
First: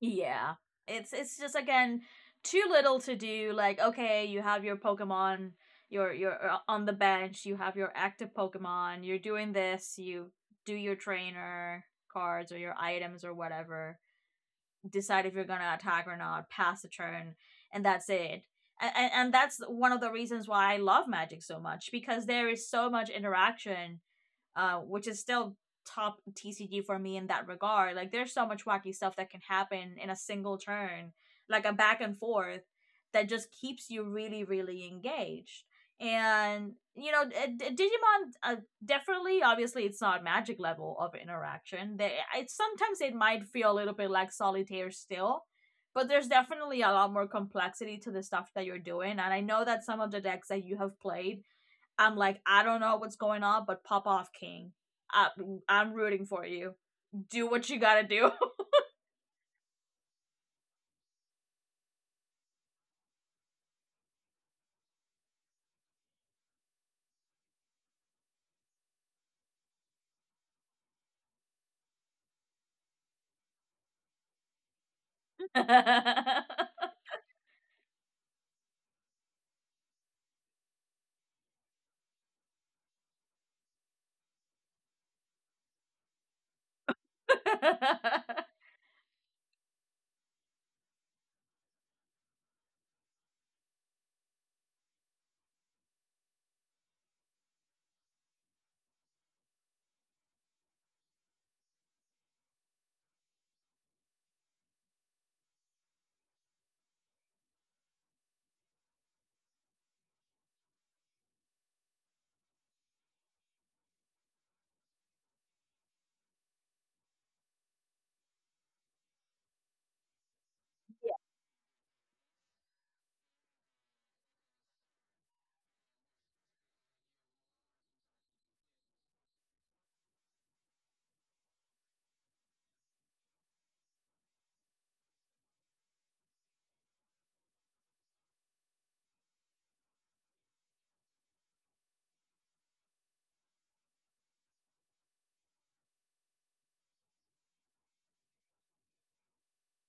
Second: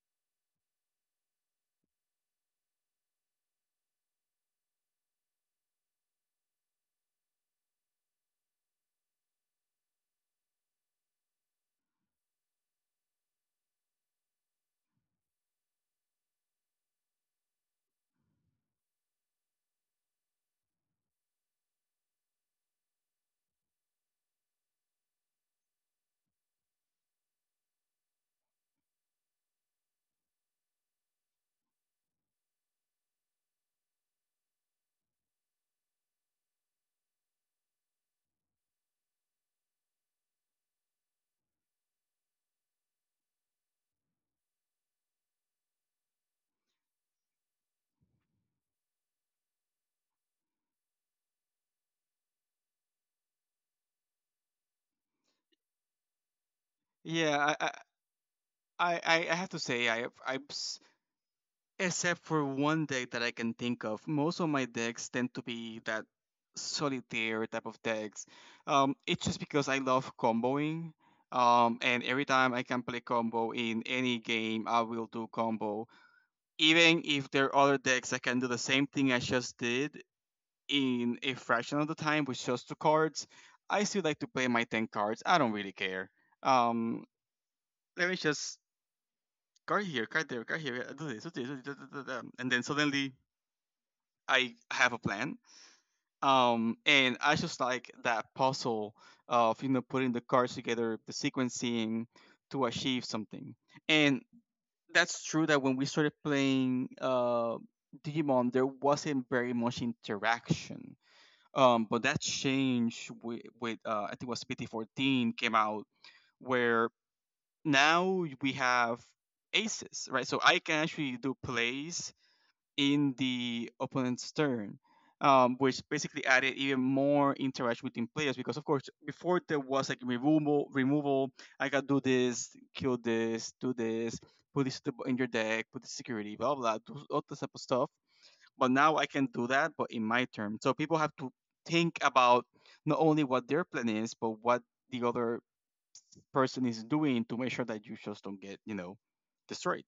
Yeah. It's just again too little to do. Like, okay, you have your Pokemon, you're on the bench, you have your active Pokemon, you're doing this, you do your trainer cards or your items or whatever, decide if you're gonna attack or not, pass the turn, and that's it. And that's one of the reasons why I love Magic so much, because there is so much interaction, which is still top TCG for me in that regard. Like, there's so much wacky stuff that can happen in a single turn, like a back and forth that just keeps you really, really engaged. And you know, Digimon, definitely, obviously, it's not magic level of interaction. They, it sometimes it might feel a little bit like solitaire still, but there's definitely a lot more complexity to the stuff that you're doing. And I know that some of the decks that you have played, I'm like, I don't know what's going on, but pop off, King. I, I'm rooting for you. Do Yeah, I what I you gotta do. I, I I have to say I except for one deck that I can think of, most of my decks tend to be that solitaire type of decks. It's just because I love comboing. And every time I can play combo in any game, I will do combo. Exactly, Even if there are other decks that can do the same thing I just did in a fraction of the time with just two cards, I still like to play my 10 cards. I don't really care. Um, Let me just card here, card there, card here, do this, do this, do this, do this, and then suddenly I have a plan. And I just like that puzzle of putting the cards together, the sequencing to achieve something. And that's true that when we started playing Digimon, there wasn't very much interaction. But that change with, I think it was PT14 came out where now we have aces, right? So I can actually do plays in the opponent's turn, which basically added even more interaction between players. Because of course, before there was like removal, removal. I gotta do this, kill this, do this, put this to in your deck, put the security, blah blah, do all this type of stuff. But now I can do that, but in my turn. So people have to think about not only what their plan is, but what the other person is doing to make sure that you just don't get, destroyed.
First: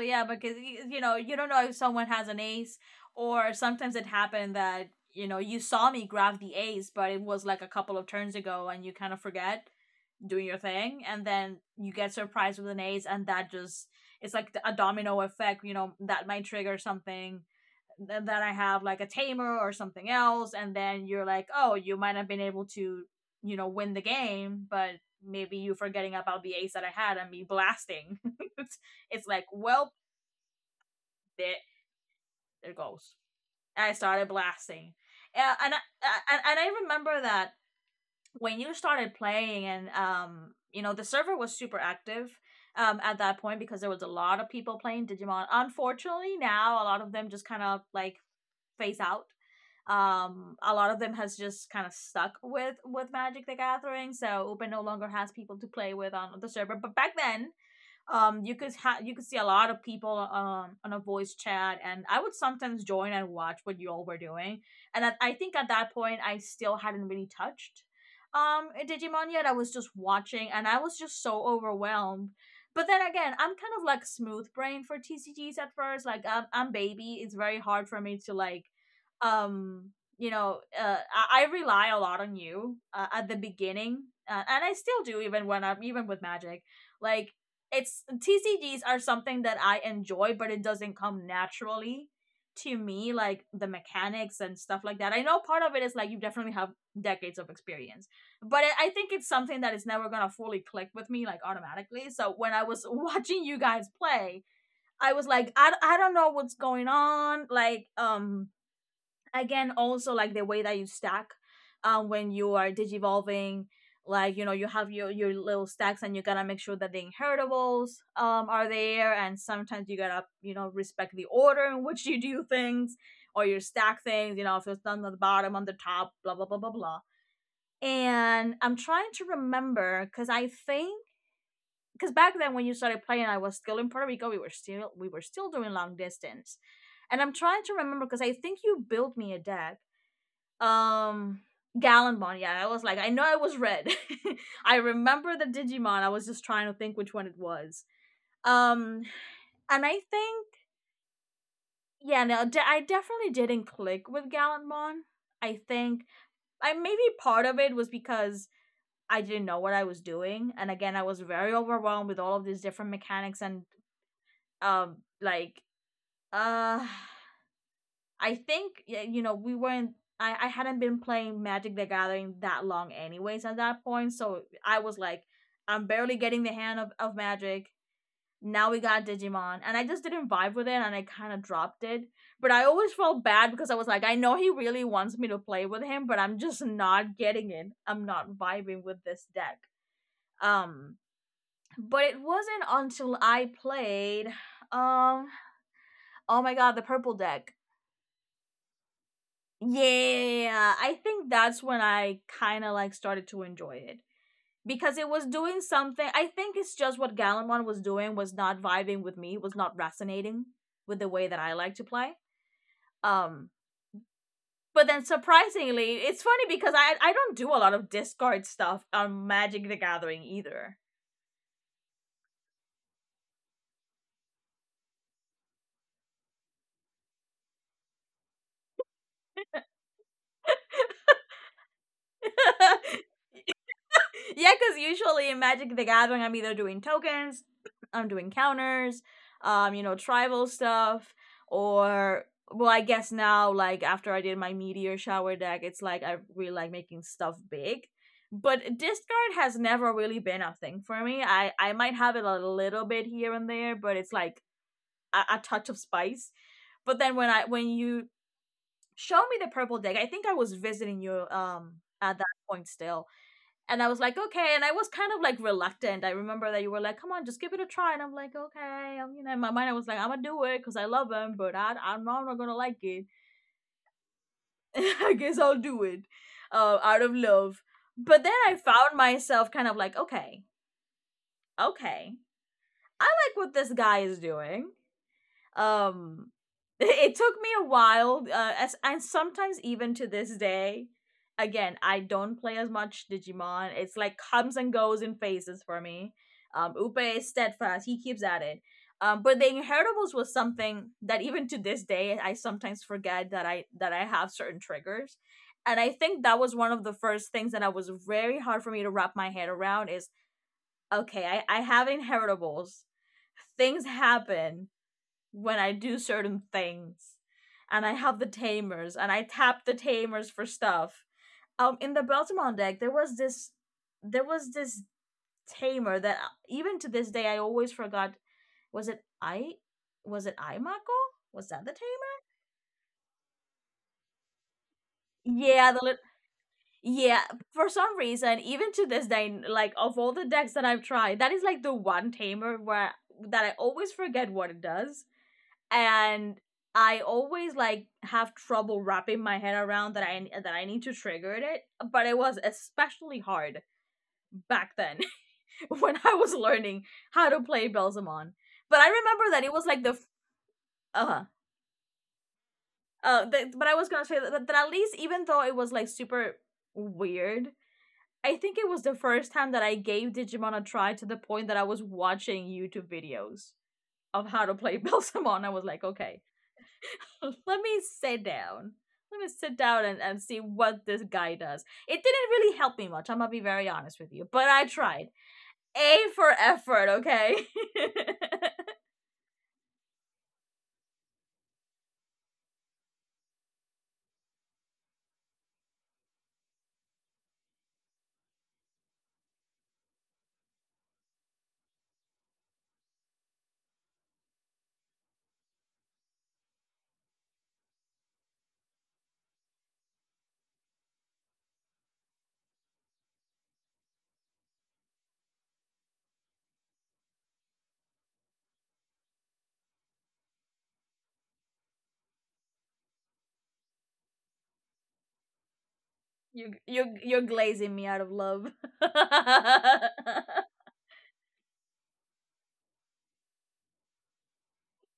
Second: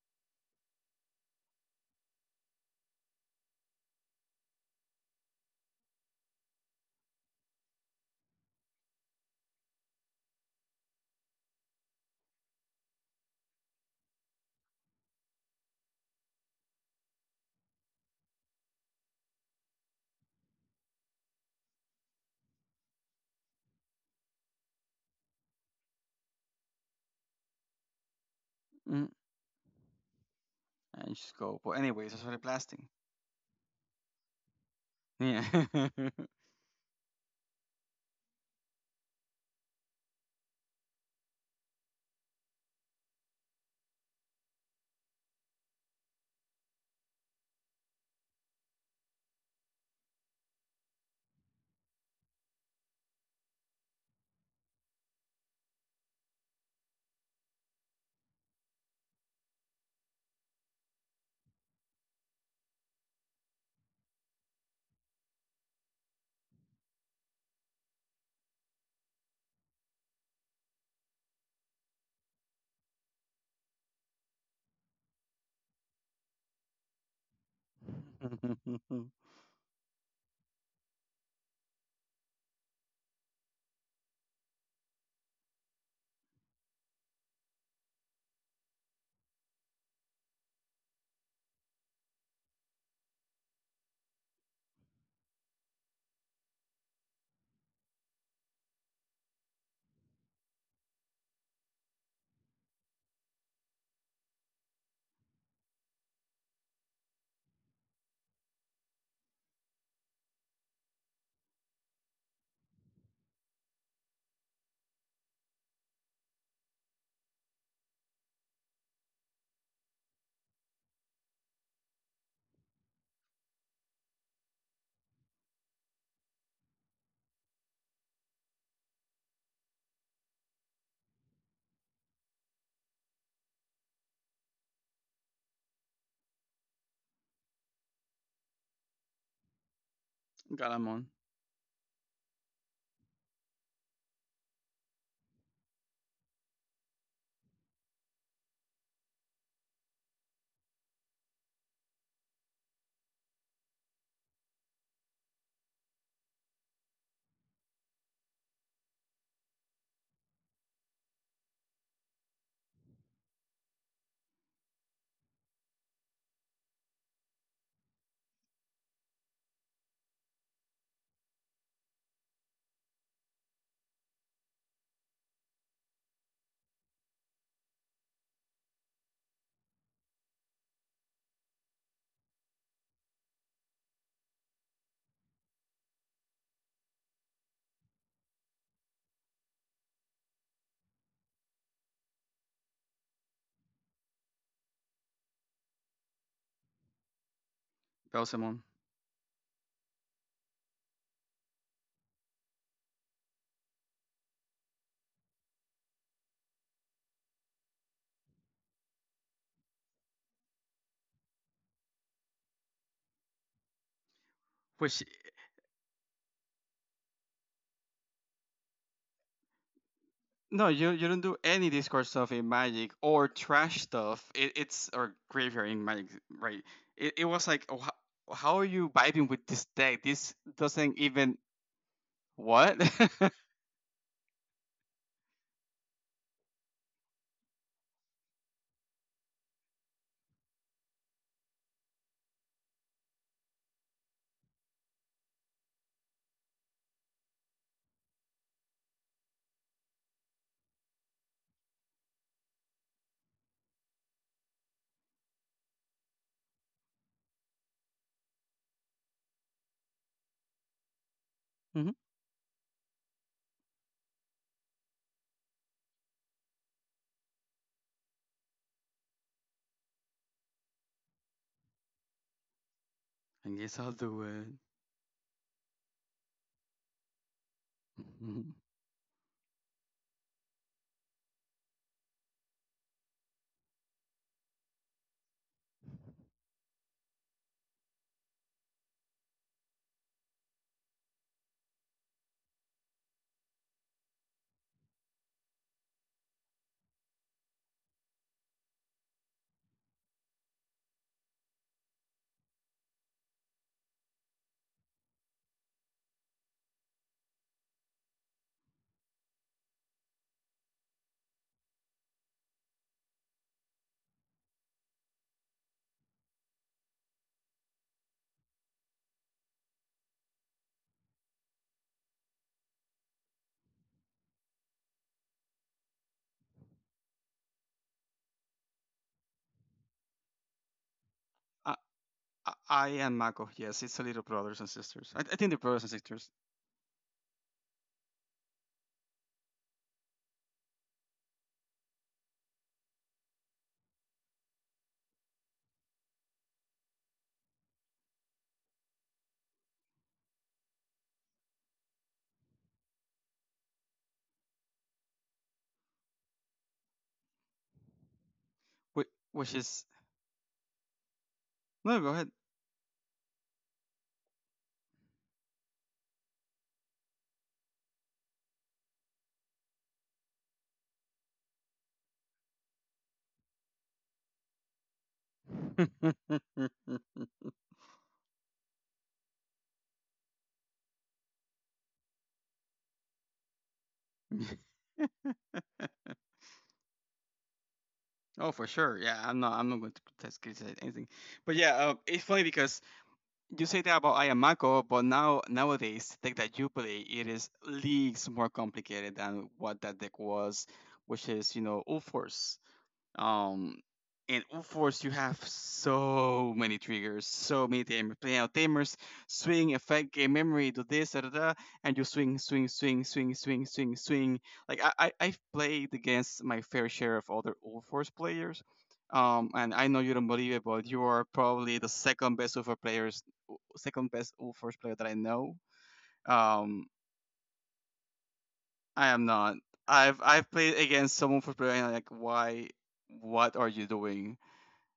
yeah, because you know you don't know if someone has an ace, or sometimes it happened that you know you saw me grab the ace, but it was like a couple of turns ago, and you kind of forget. Doing your thing, and then you get surprised with an ace, and that just, it's like a domino effect, you know, that might trigger something that I have, like a tamer or something else, and then you're like, oh, you might have been able to, you know, win the game, but maybe you forgetting about the ace that I had and me blasting. it's, Mm, it's like well and just there, go. But anyways, I started there blasting. goes, I started blasting. Yeah. Yeah, and and I remember that when you started playing and you know the server was super active at that point because there was a lot of people playing Digimon. Unfortunately now a lot of them just kind of like phase out. A lot of them has just kind of stuck with Magic the Gathering, so Open no longer has people to play with on the server. But back then, you could you could see a lot of people on a voice chat, and I would sometimes join and watch what you all were doing. And I think at that point I still hadn't really touched Digimon yet. I was just watching, and I was just so overwhelmed. But then again, I'm kind of like smooth brain for TCGs at first. Like I'm baby. It's very hard for me to like um you know I rely a lot on you at the beginning, and I still do even when I'm even with Magic. Like, it's TCGs are something that I enjoy, but it doesn't come naturally to me, like the mechanics and stuff like that. I know part of it is like you definitely have decades of experience, but it, I think it's something that is never gonna fully click with me like automatically. So when I was watching you guys play, I was like, I don't know what's going on. Like, again also like the way that you stack when you are digivolving, like you know you have your little stacks, and you gotta make sure that the inheritables are there, and sometimes you gotta, you know, respect the order in which you do things, or you stack things, you know, if it's done on the bottom, on the top, blah blah blah blah blah. And I'm trying to remember because I think, because back then when you started playing, I was still in Puerto Rico. We were still, we were still doing long distance, and I'm trying to remember because I think you built me a deck. Galamon. um Gallimbon, yeah, I was like, I know it was red. I remember the Digimon. I was just trying to think which one it was. Um, and I think, yeah, no, I definitely didn't click with Gallimbon. I think I, maybe part of it was because I didn't know what I was doing, and again, I was very overwhelmed with all of these different mechanics and, um, like uh, I think you know, we weren't. I hadn't been playing Magic the Gathering that long, anyways. At that point, so I was like, I'm barely getting the hand of Magic. Now we got Digimon, and I just didn't vibe with it, and I kind of dropped it. But I always felt bad because I was like, I know he really wants me to play with him, but I'm just not getting it. I'm not vibing with this deck. Um, but it wasn't until I played, um, oh my god, the purple deck. Belzemon. Yeah, I think that's when I kind of like started to enjoy it, because it was doing something. I think it's just what Gallimon was doing was not vibing with me, was not resonating with the way that I like to play. Um, but then Which surprisingly, it's funny because I don't do a lot of discard stuff on Magic the Gathering no, either. you don't do any Discord stuff in Magic or trash stuff. It's or graveyard in Magic, right? It was like, oh, how are you vibing with this deck? This doesn't even what? Yeah, because usually in Magic the Gathering, I'm either doing tokens, I'm doing counters, you know, tribal stuff, or, well, I guess now, like after I did my meteor shower deck, it's like I really like making stuff big. But discard has never really been a thing for me. I might have it a little bit here and there, but it's like a touch of spice. But then when I, when you showed me the purple deck, I think I was visiting you Mhm. at that point still. And I was like, okay. And I was kind of like reluctant. I remember that you were like, come on, just give it a try. And I'm like, okay. I'm, you know, in my mind, I was like, I'm going to do it because I love him, but I know I'm not not going to like it. I guess I'll do it. I guess I'll do it, out of love. But then I Mhm. found myself kind of like, okay, okay. I like what this guy is doing. Um, it took me a while, as and sometimes even to this day. Again, I don't play as much Digimon. It's like comes and goes in phases for me. Upe is steadfast. He keeps at it. But the Inheritables was something that even to this day I sometimes forget that I, that I have certain triggers, and I think that was one of the first things that I was very hard for me to wrap my head around. Is, okay, I have Inheritables, things happen, when I do certain things. And I have the tamers and I tap the tamers for stuff. In the Beltamon deck, there was this, there was this tamer that, even to this day I always forgot, was it I was it I Mako? Was that the I, tamer? I am Mako. Yes, it's a little brothers and sisters. I think they're Yeah, brothers and sisters. yeah, for some reason, even to this day, like of all the decks that I've tried, that is like the one tamer where, that I always forget what it does, and I always like have trouble wrapping my head around that I, that I need to trigger it, but it was especially hard back then when I was learning how to play Belzamon. But I remember that it Which was like is the, uh-huh, No, go but I was gonna say that, that at least even though it was like super weird, I think it was the first time that I gave Digimon a try to the point that I was watching YouTube videos of how to play Belzamon. I was like, okay, ahead. let me sit down. Let me sit down and see what this guy does. It didn't really help me much, I'm gonna be very honest with you, but I tried. A for effort, okay? Oh, for sure. Yeah, I'm not going to criticize anything. But yeah, it's funny because you say that about Ayamako, but nowadays the deck that you play it is leagues more complicated than what that deck was, which is Ulforce. Um, in UFOs, you have so many triggers, so many tamers. You out tamers, swing, effect, game memory, do this, da da da, and you swing, swing, swing, swing, swing, swing, swing. Like I've played against my fair share of other UFOs players. And I know you don't believe it, but you are probably the second best UFO players, second best UFOs player that I know. you Um, you you're glazing me out of love. I am not. I've played against someone for playing like why, what are you doing?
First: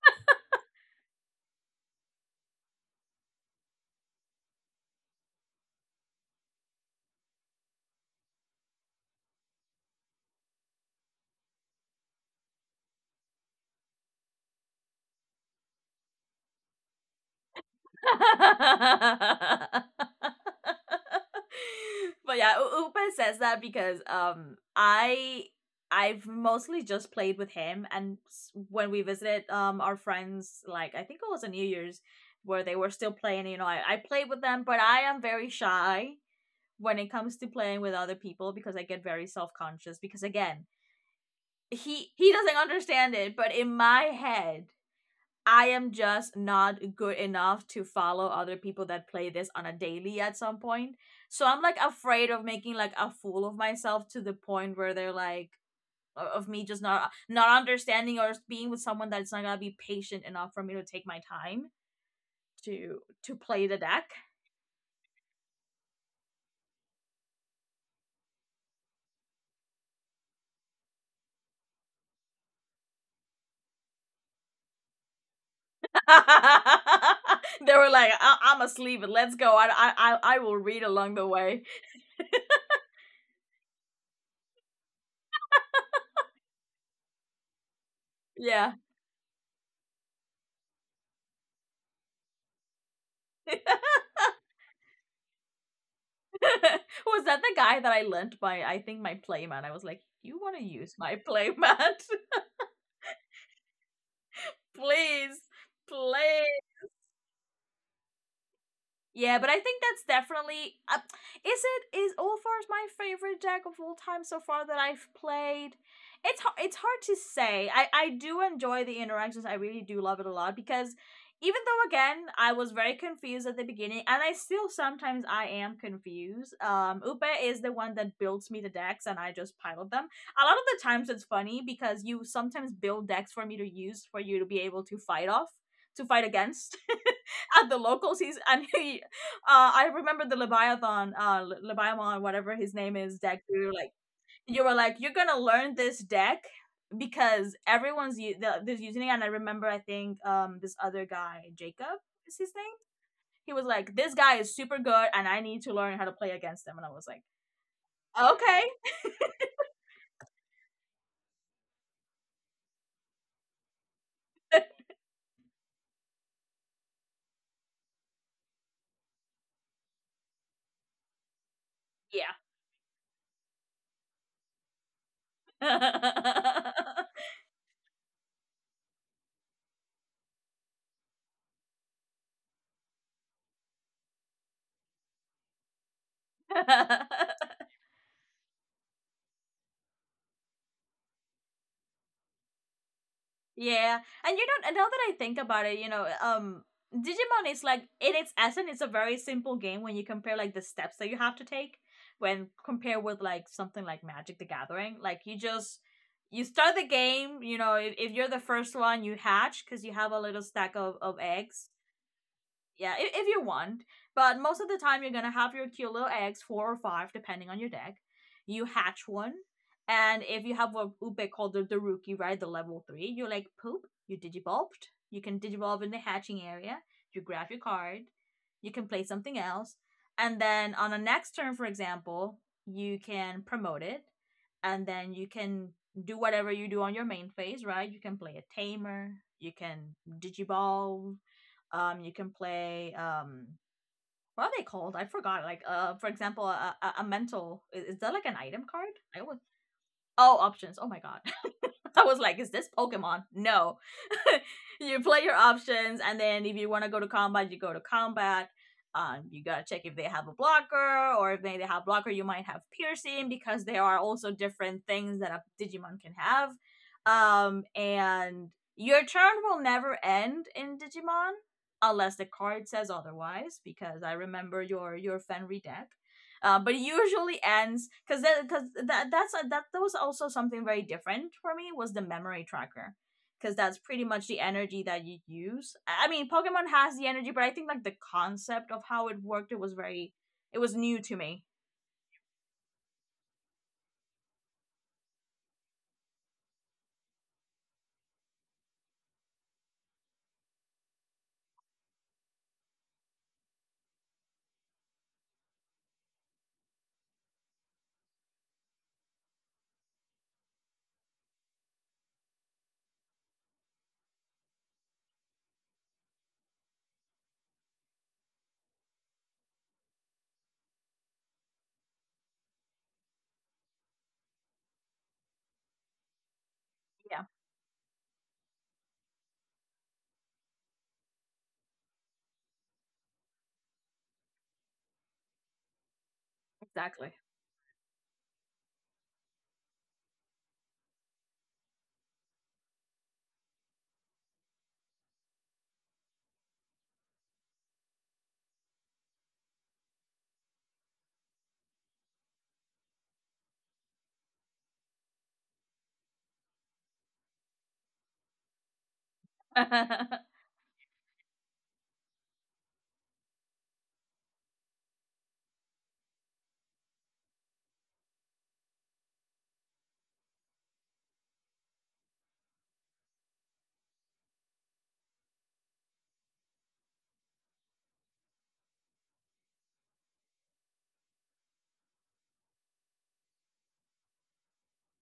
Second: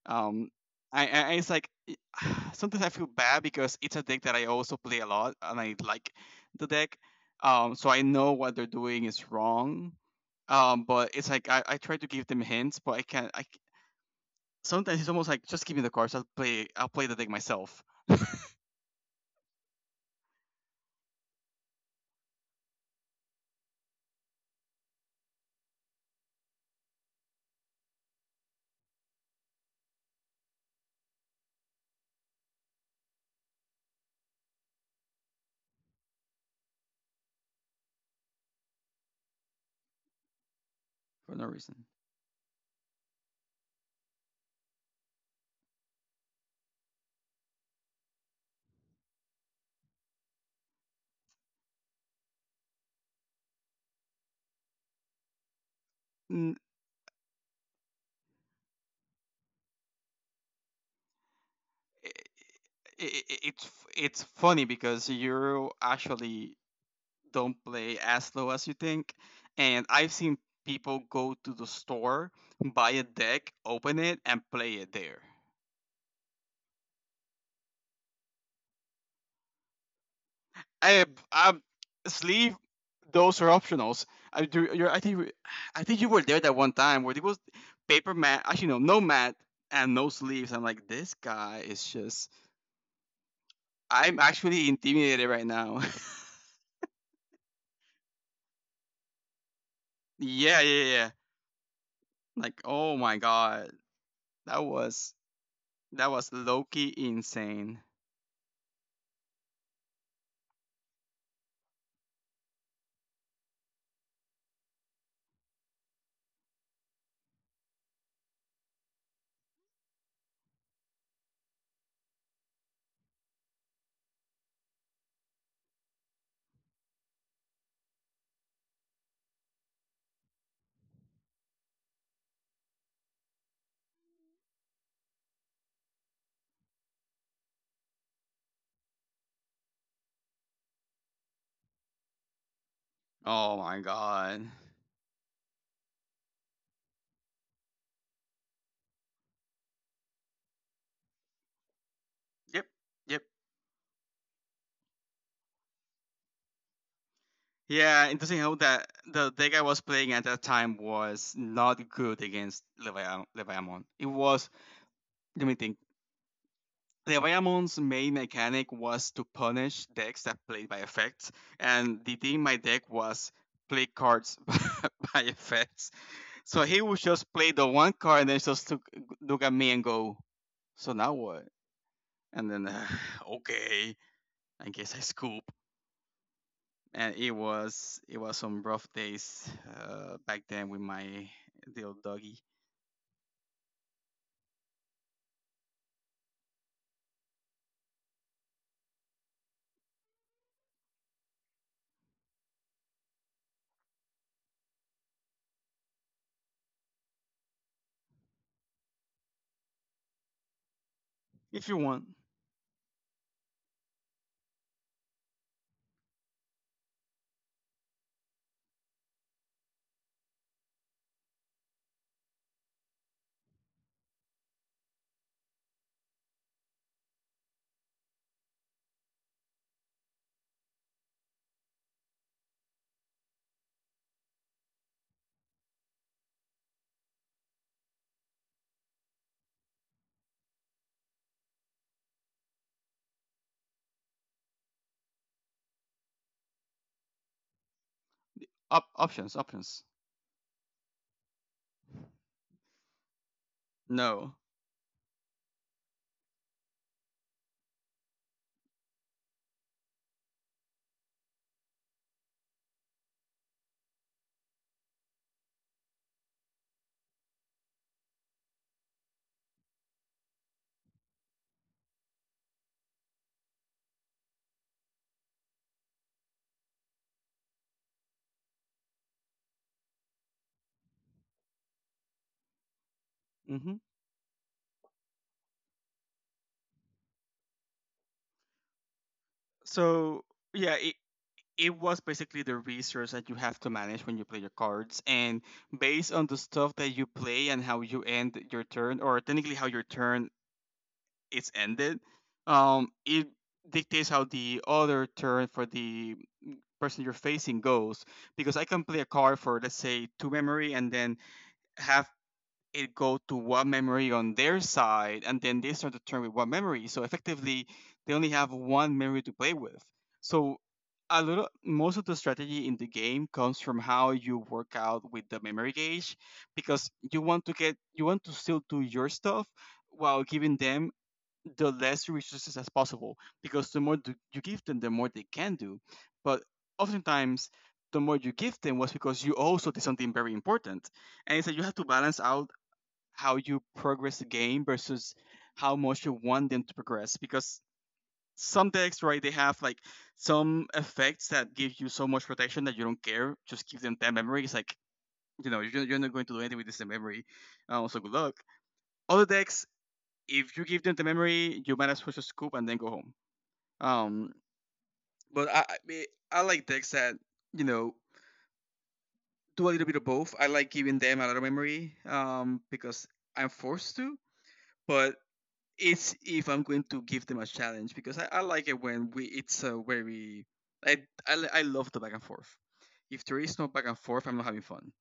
Um, I, I I- it's like it- Sometimes I feel bad because it's a deck that I also play a lot and I like the deck. So I know what they're doing is wrong. But it's like I try to give them hints, but I can't. Sometimes it's almost like just give me the cards. I'll play the deck myself But yeah, Upe says that because I, I've mostly just played with him, and when we visited our friends, like I think it was a New Year's where they were still playing. You know, I played with them, but I am very shy when it comes to playing with other people because I get very self conscious, because again for no reason. he doesn't understand it, but in my head I am just not good enough to follow other people that play this on a daily at some point. So I'm like afraid of making like a fool of myself to the point where they're like, of N- me just not, understanding, or being with someone that's not gonna be patient enough for me to take my time to, i- i- i- it's play the f- deck. it's funny because you're actually don't play as low as you think. And I've seen people go to the store, buy a deck, open it, and play it there. They were like, I'm asleep. Let's go. I will read I, along the I way. sleeve those are optionals. I do. You're, I think we- I think you were there that one time where it was paper mat. Actually, Yeah. no, no mat and no sleeves. I'm like, this guy is just. I'm actually intimidated right now. Was that the guy that I lent my, I think my playmat? I was like, you want Yeah, to yeah, use yeah. my playmat? Like, oh my god, that was Please, that was please. low key insane. Yeah, but I think that's definitely. Is it, is Ulfar's my favorite deck of all time so far that I've played? It's hard. It's hard to say. I do enjoy the interactions. I really do love it a lot because, even though again I was very confused at the beginning, and I still sometimes I am confused. Upe is the one that builds me the decks, and I just pilot them. A lot of the times it's funny because you sometimes build decks for me to use, for you to be able to fight off, to fight against at the locals. Uh, I remember the Leviathan, Leviathan, whatever his name is, deck. Oh You were my like, god. You're gonna learn this deck because everyone's, there's using it. And I remember, I think, this other guy, Jacob, is his Yep. name. Yep. He was like, this guy is super good, and I need to learn how to play against him. And I was like, Yeah, interesting how okay, that the deck I was playing at that time was not good against Leviamon. It was let me think. Leviamon's main mechanic was to punish decks that played by effects, and the thing in my deck was play cards by effects. yeah. So he would just play the one card and then just look at me and go, "So now what?" And then, okay, I guess I scoop. And it was it was some rough days back then with my little doggy. Yeah, and you know, now that I think about it, you know, Digimon is like in its essence, it's a very simple game when you compare like the steps that you have to take when compared with like something like Magic the Gathering. Like you just, you start the game, you know, if you're the first one, you hatch because you have a little stack of If eggs, you want yeah, if you want. But most of the time, you're gonna have your cute little eggs, 4 or 5, depending on your deck. You hatch one, and if you have what Ube called the rookie, right, the level 3, you like poop, you digivolved. You can digivolve in the hatching area. You grab your card. You can play something else, and then on the next turn, for example, you can promote it, and then you can do whatever you do on your main phase, right? You can play a tamer. You can digivolve, you can play, what are they called? I forgot. Like for example, a mental is that like an item card? op- I options, always, options. all options. Oh my god. I was like, is this Pokemon? No. No. You play your options, and then if you want to go to combat, you go to combat. You gotta check if they have a blocker, or if they, they have blocker, you might have piercing because there are also different things that a Digimon can have. And your turn will never end in Digimon unless the card says otherwise. Because I remember your Fenry deck, but it usually ends because that that's a, that that was also something very different for me was the memory tracker, because hmm that's pretty much the energy that you use. I mean Pokemon has the energy, but I think like the concept of how it worked, it was very. So It was yeah, it new to me. it was basically the resource that you have to manage when you play your cards, and based on the stuff that you play and how you end your turn, or technically how your turn is ended, it dictates how the other turn for the person you're facing goes because I can play a card for let's say two memory and then have it go to one memory on their side, and then they start to turn with one memory. So effectively, they only have one memory to play with. So most of the strategy in the game comes from how you work out with the memory gauge, because you Yeah, want to get, you want to still do your stuff while giving them the less resources as possible because the more you give them, the more they can do. But exactly. oftentimes, the more you give them was because you also did something very important. And it's that you have to balance out how you progress the game versus how much you want them to progress because some decks, right, they have like some effects that give you so much protection that you don't care. Just give them that memory. It's like, you know, you're not going to do anything with this memory. So good luck. Other decks, if you give them the memory, you might as well just scoop and then go home. Um, but I mean, I like decks that you know do a little bit of both. I like giving them a lot of memory because I'm forced to, but it's if I'm going to give them a challenge because I like it when we it's a very I, I li- I love the back and forth. If there is no back and forth, I'm not having fun.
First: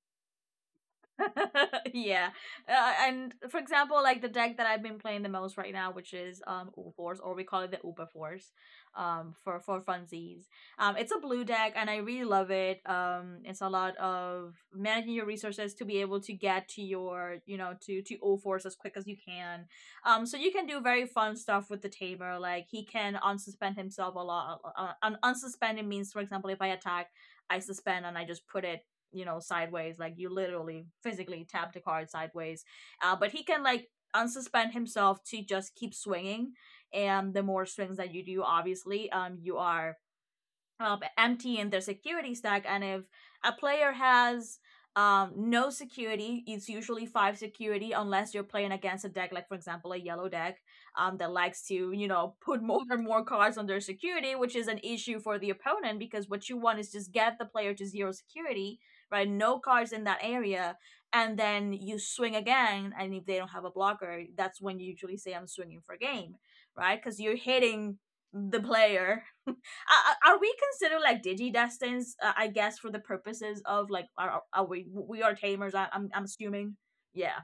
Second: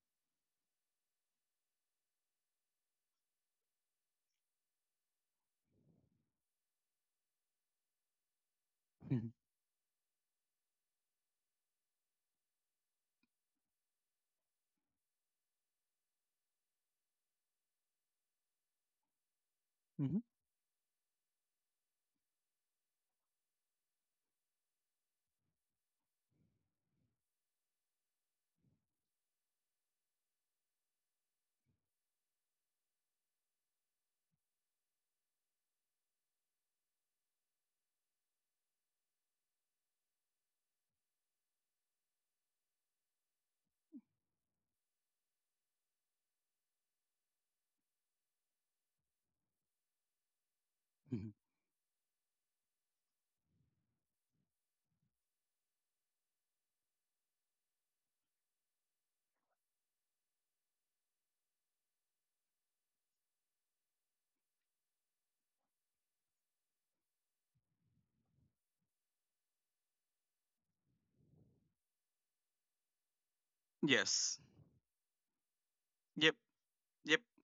Yeah, and for example, like the deck that I've been playing the most right now, which is Uber Force, or we call it the Uber Force, for funsies. It's a blue deck, and I really love it. It's a lot of managing your resources to be able to get to your, you know, to O Force as quick as you can. Mm-hmm. So you can do very fun stuff with the tamer. Like he can unsuspend himself a lot. Unsuspending means, for example, if I attack, I suspend and I just put it, you know, sideways, like you literally physically tap the card sideways. But he can like unsuspend himself to just keep swinging, and the more swings that you do, obviously, you are, empty in their security stack. And if a player has, no security — it's usually five security unless you're playing against a deck, like for example, a yellow deck that Hmm. likes to, you know, put more and more cards on their security, which is an issue for the opponent, because what you want is just get the player to zero security, right? No cards in that area. And then you swing again. And if they don't have a blocker, that's when you usually say, I'm swinging for game, right? Because you're hitting the player. Are we considered like digi destins? I guess for the purposes of like, Yes. are, we are tamers? I'm Yep. assuming. Yep. Yeah.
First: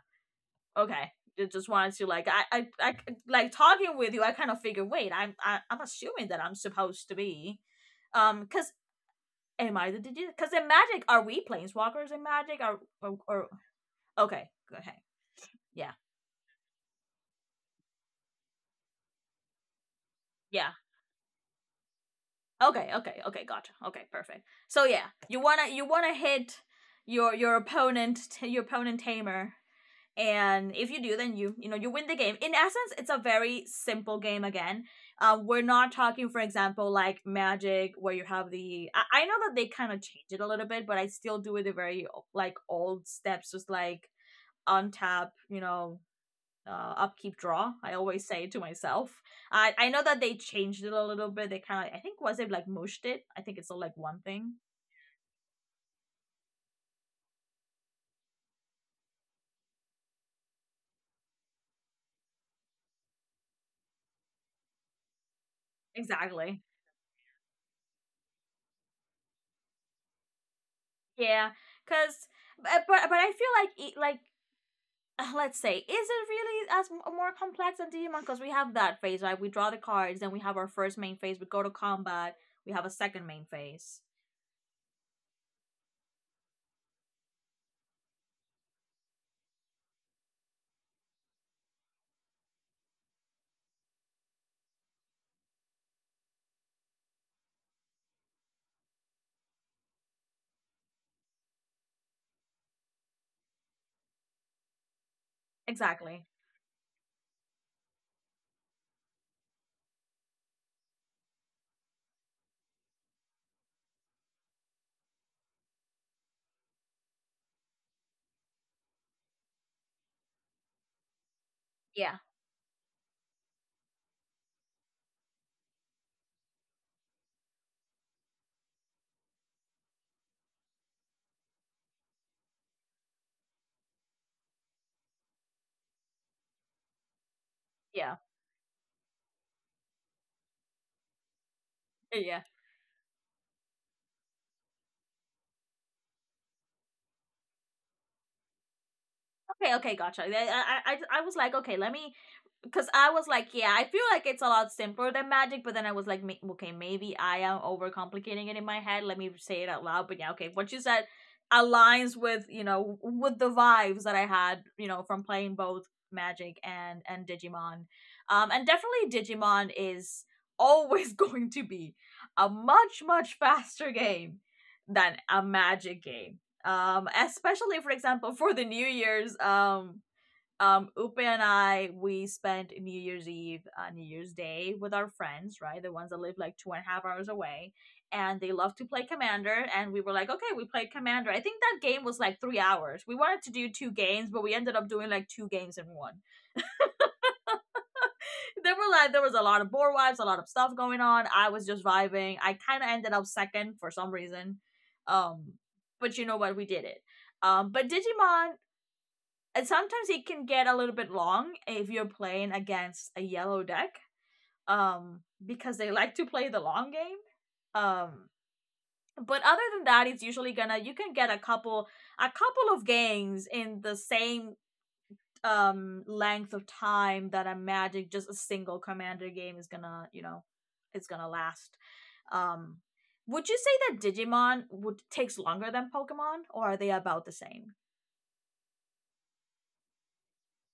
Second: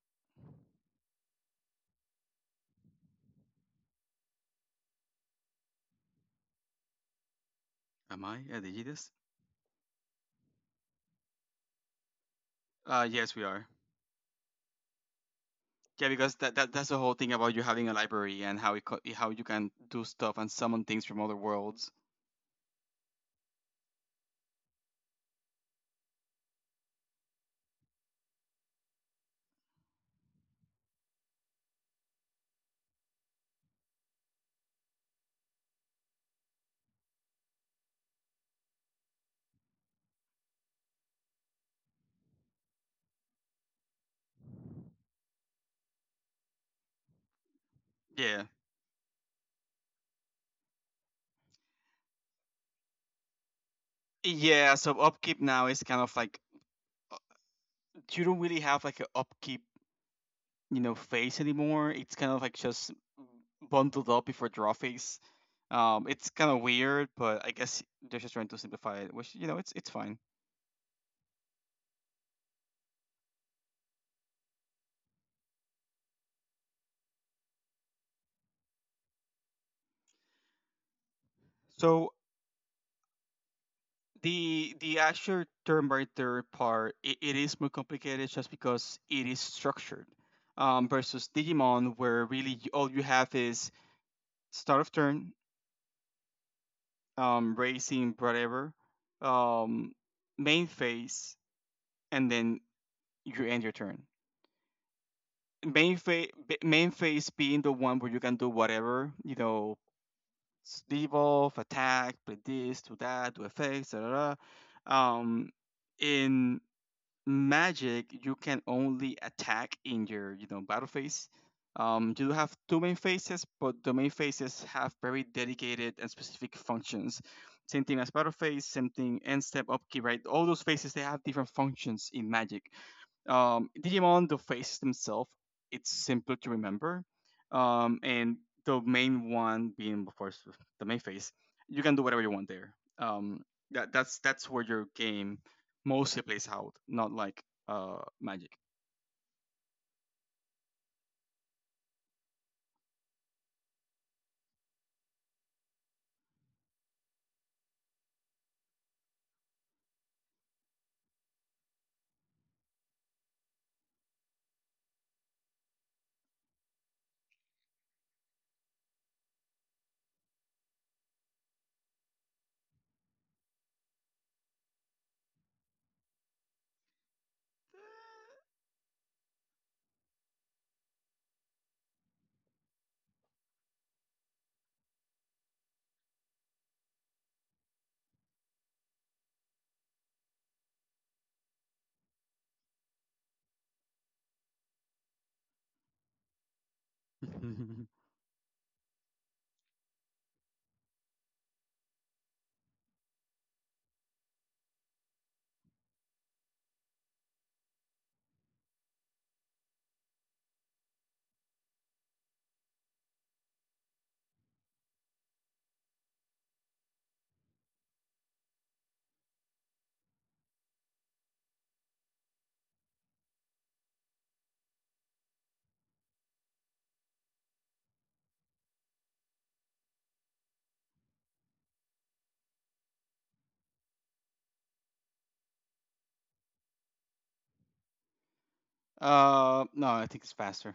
Okay. Just wanted to like I like talking with you. I kind of figured. Wait, I'm assuming that I'm supposed to be, Am I? Because Did you Digitus? am I the digi? Because in Magic, are we planeswalkers in Magic? Are Uh, or, yes, we or are. Okay, okay, yeah, Yeah, because that's the whole thing about you having a library and how you can do stuff and yeah, summon things from other worlds. okay, okay, okay, gotcha. Okay, perfect. So yeah, you wanna hit your opponent, your opponent tamer. And if you do, then you know, you win the game. In essence, it's a very simple game again. Um, we're not talking, for example, like Magic, where you have the I know that they kind of change it a little bit, but I still do it the very like old steps, just like untap, you know, upkeep draw, I always Yeah, say it to myself. I know that they changed it a little bit. They kind of, I think, was it like mushed it? I think it's all like one thing. yeah. So upkeep now is kind of like uh, you don't really have like an upkeep phase anymore. It's kind of like just bundled up before draw phase. It's kind of Exactly. weird, but I guess they're just trying to simplify it, which it's fine. Yeah, because but I feel like it, let's say, is it really as more complex than Digimon? Because we have that phase, right? We draw the cards, then we have our first main phase. We go to So combat. We have a second main phase. the actual term by term part it is more complicated just because it is structured versus Digimon where really all you have is start of turn, racing whatever, um, main phase, and then you end your turn. Main Exactly. phase main phase being the one where you can do whatever you know, devolve, attack, play this, do that, do effects, da da da. Um, in Magic you can only attack in your battle phase, you Yeah. do have two main phases but the main phases have very dedicated and specific functions, same thing as battle phase, same thing end step upkeep, right, all those phases they have different functions in Magic. Digimon, the faces themselves, it's simple to remember. Um, Yeah. and the main one being, of course, the main face, you can do whatever you Yeah. want there. Um, that's where your game mostly plays out, not like Magic. Okay. Okay. Gotcha. Yeah, I was like, okay, let me, because I was like, yeah, I feel like it's a lot simpler than Magic, but then I was like, okay, maybe I am overcomplicating it in my head. Let me say it out loud. But yeah, okay, what you said aligns with, you know, with the vibes that I had, you know, from playing both Magic and Digimon, and definitely Digimon is always going to be a much much faster game than a Magic game, um, especially for example for the new year's, Upe and I, we spent New Year's Eve, New Year's Day with our friends, right? The ones that live like 2.5 hours away, and they love to play Commander. And we were like, okay, we played Commander. I think that game was like 3 hours. We wanted to do two games, but we ended up doing like two games in one. There were there was a lot of board wipes, a lot of stuff going on. I was just vibing. I kind of ended up second for some reason, um, but you know what? We did it. But Digimon, and sometimes it can get a little bit long if you're playing against a yellow deck, um, because they like to play the long game, um, but other than that, it's usually gonna, you can get a couple of games in the same, um, length of time that a Magic, just a single Commander game, is gonna, you know, is gonna last, um, would you say that Digimon would takes longer than Pokemon, or are they about the same? No, I think it's faster.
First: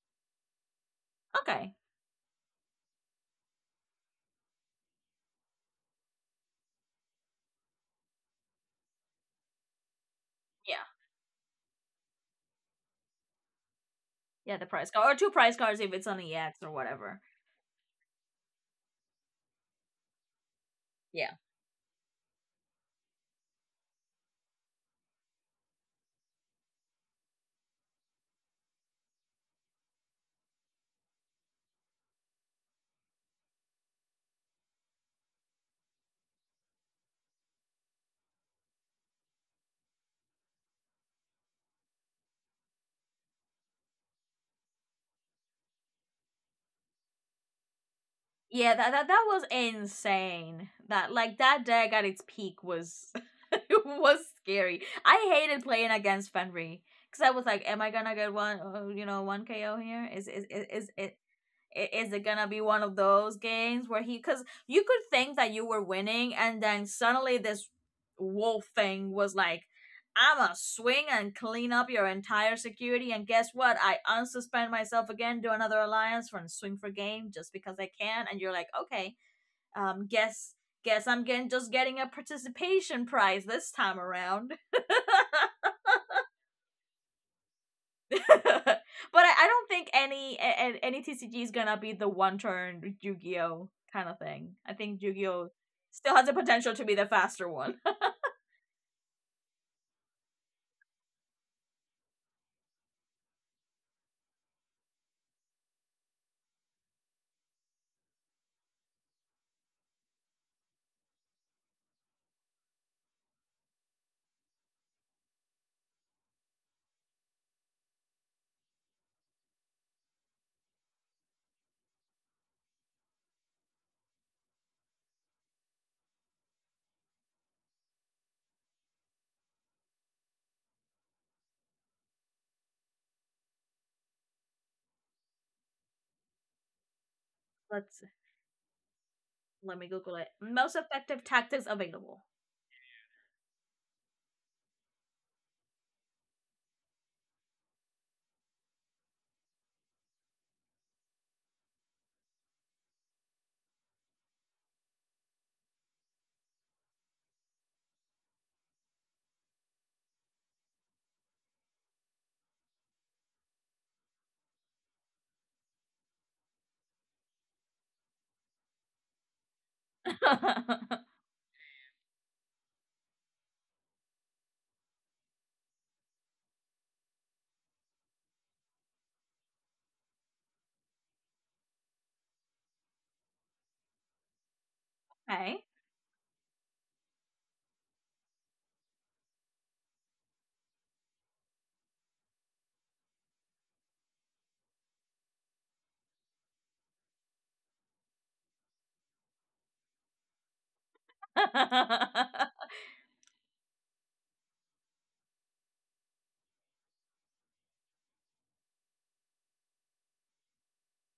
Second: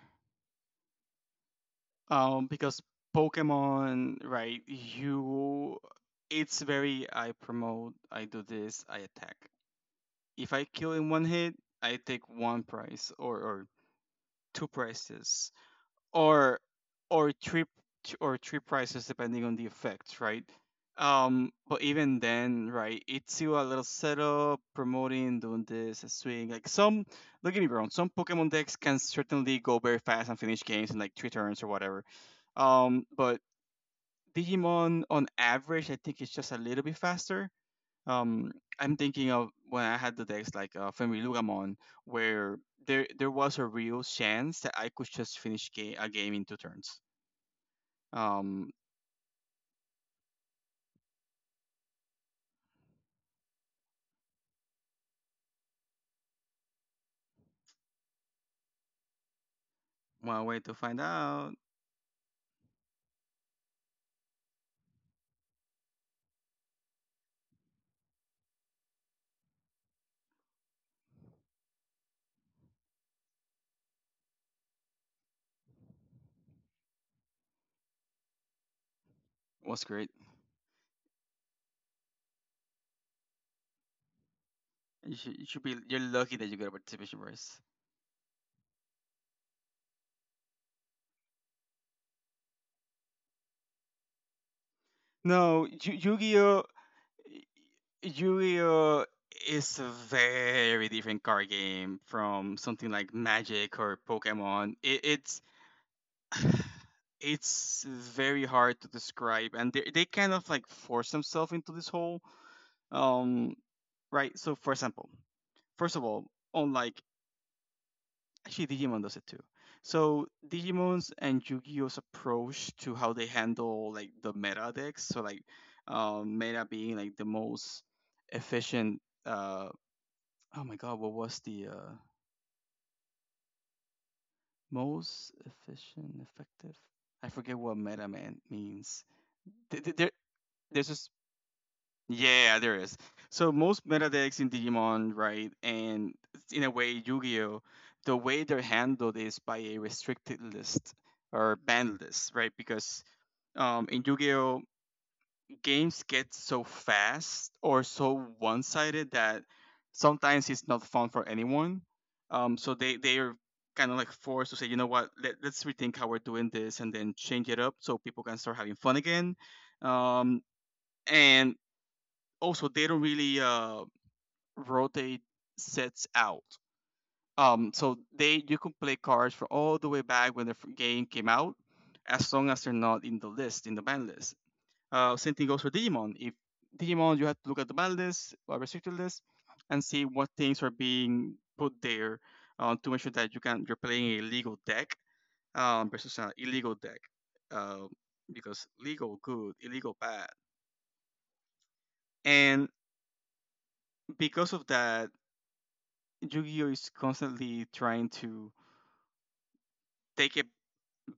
Okay, Because Pokemon, right? It's very I promote, I do this, I attack. If I yeah. kill in one hit, I take one price or Yeah, the two prize car or two prices prize cars if it's on or EX or whatever. or three prices depending on the effect, right? Yeah. But even then, right, it's still a little setup, promoting, doing this, a swing. Like some, don't get me wrong, some Pokemon decks can certainly go very fast and finish games in like three turns or whatever. But Digimon on average, I think it's just a little bit faster. um I'm thinking of when I had the text like Femi Lugamon, where there was a real chance that I could just finish a game in two turns. Um, Yeah, that that was insane. That like that deck at its peak was it was scary. I hated playing against Fenry because I was like, am I gonna get one? You know, one KO here? One way to find out Is it gonna be one of those games where he? Because you could think that you were winning, and then suddenly this wolf thing was like, "I'ma swing and clean up your entire security." And guess what? I unsuspend myself again, do another alliance for and swing for game just because I can. And you're like, okay, was um, great. guess guess I'm getting just getting a participation prize this time around. You should be you're lucky that you got a participation prize. But I don't think any TCG is gonna be the one turn Yu-Gi-Oh kind of thing. I think Yu-Gi-Oh No, still has the potential to be the faster one. Yu-Gi-Oh is a very different card game from something like Magic or Pokemon. It's very hard to describe and they kind of like force themselves into this whole um right, so for example, first of all, on like actually Digimon does it too. So Digimon's and Yu-Gi-Oh's approach to how they handle like the meta decks, so like meta being like the most efficient, oh my god, what was the most efficient effective. I forget what Let's meta man means. Let Th- me th- there, Google it. Most there's this. effective tactics available. Yeah, there is. So most meta decks in Digimon, right, and in a way Yu-Gi-Oh, the way they're handled is by a restricted list or banned list, right? Because in Yu-Gi-Oh, games get so fast or so one-sided that sometimes it's not fun for anyone. So they are kind of like forced to say, you know what, let's rethink how we're doing this and then change it up so people can start having fun again. Um, and also they don't really rotate sets out. So they you can play cards for all the way back when the game came out, as long as they're not in the list in the ban list. Same thing goes Okay. for Digimon. If Digimon, you have to look at the ban list or restricted list, and see what things are being put there to make sure that you're playing a legal deck versus an illegal deck, uh, because legal good, illegal bad, and because of that, Yu-Gi-Oh is constantly trying to take it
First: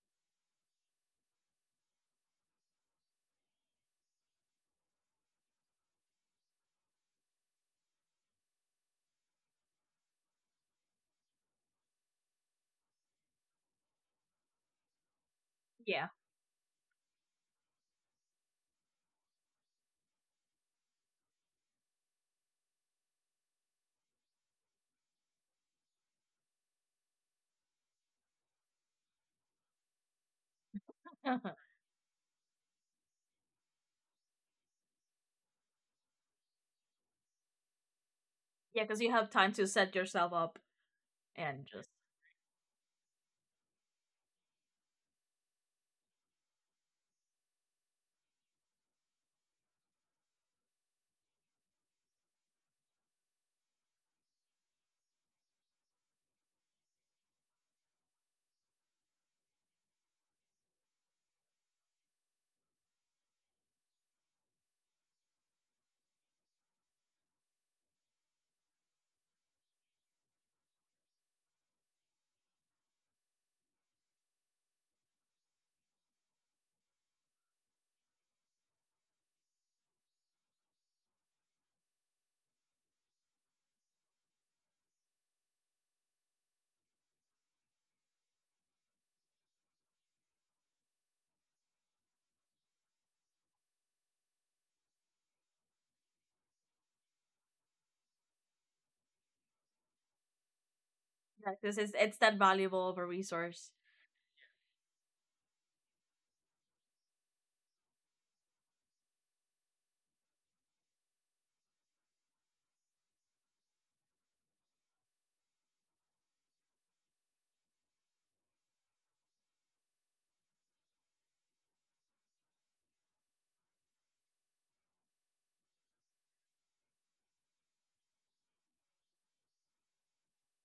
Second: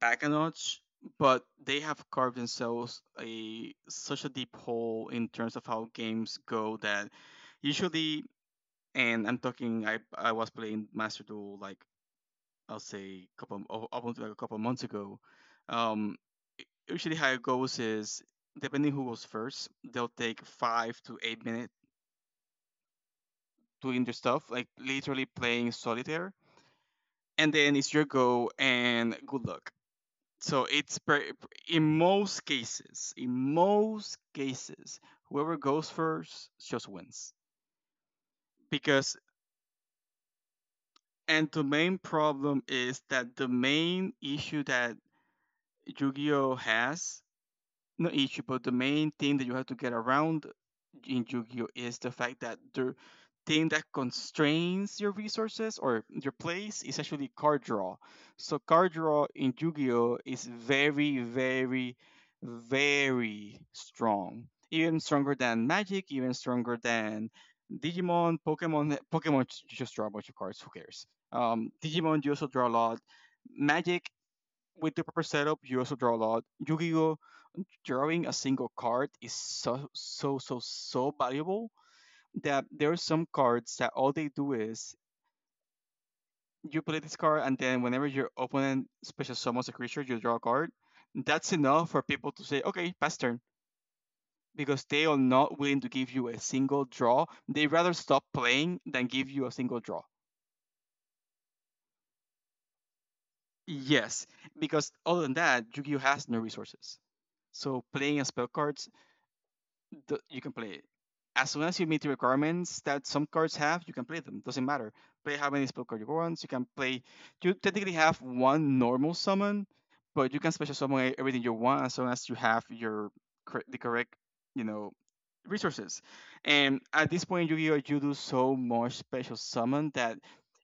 back a notch, but they have carved themselves a such a deep hole in terms of how games go that usually, and I'm talking, I was playing Master Duel like I'll say up until like a couple of months ago. Yeah. Um, usually how it goes is depending who goes first, they'll take 5 to 8 minutes doing their stuff, like literally playing solitaire, and then it's your go and good luck. So it's pre- Yeah, in most cases, whoever goes first just wins because you because, have time to set yourself up and the and just main problem is that the main issue that Yu-Gi-Oh has no issue, but the main thing that you have to get around in Yu-Gi-Oh is the fact that the thing that constrains your resources or your place is actually card draw. So card draw in Yu-Gi-Oh is very, very, very strong. Even stronger than Magic, even stronger than Digimon, Pokemon. Pokemon you just draw a bunch of cards. Who cares? Digimon you also draw a lot. Magic, with the proper setup, you also draw a lot. Yu-Gi-Oh, drawing a single card is so so so so valuable that there are some cards that all they do is you play this card and then whenever your opponent special summons a creature, you draw a card. That's enough for people to say, okay, pass turn. Because they are not willing to give you a single draw. They rather stop playing than give you a single draw. practice. It's that valuable of a resource. Yes, because other than that, Yu-Gi-Oh has no resources. So playing a spell card you can play it. As soon as you meet the requirements that some cards have, you can play them. Doesn't matter. Play how many spell cards you want. You can play. You technically have one normal summon, but you can special summon everything you want as long as you have your the correct, you know, resources. And at this point, in Yu-Gi-Oh, you do so much special summon that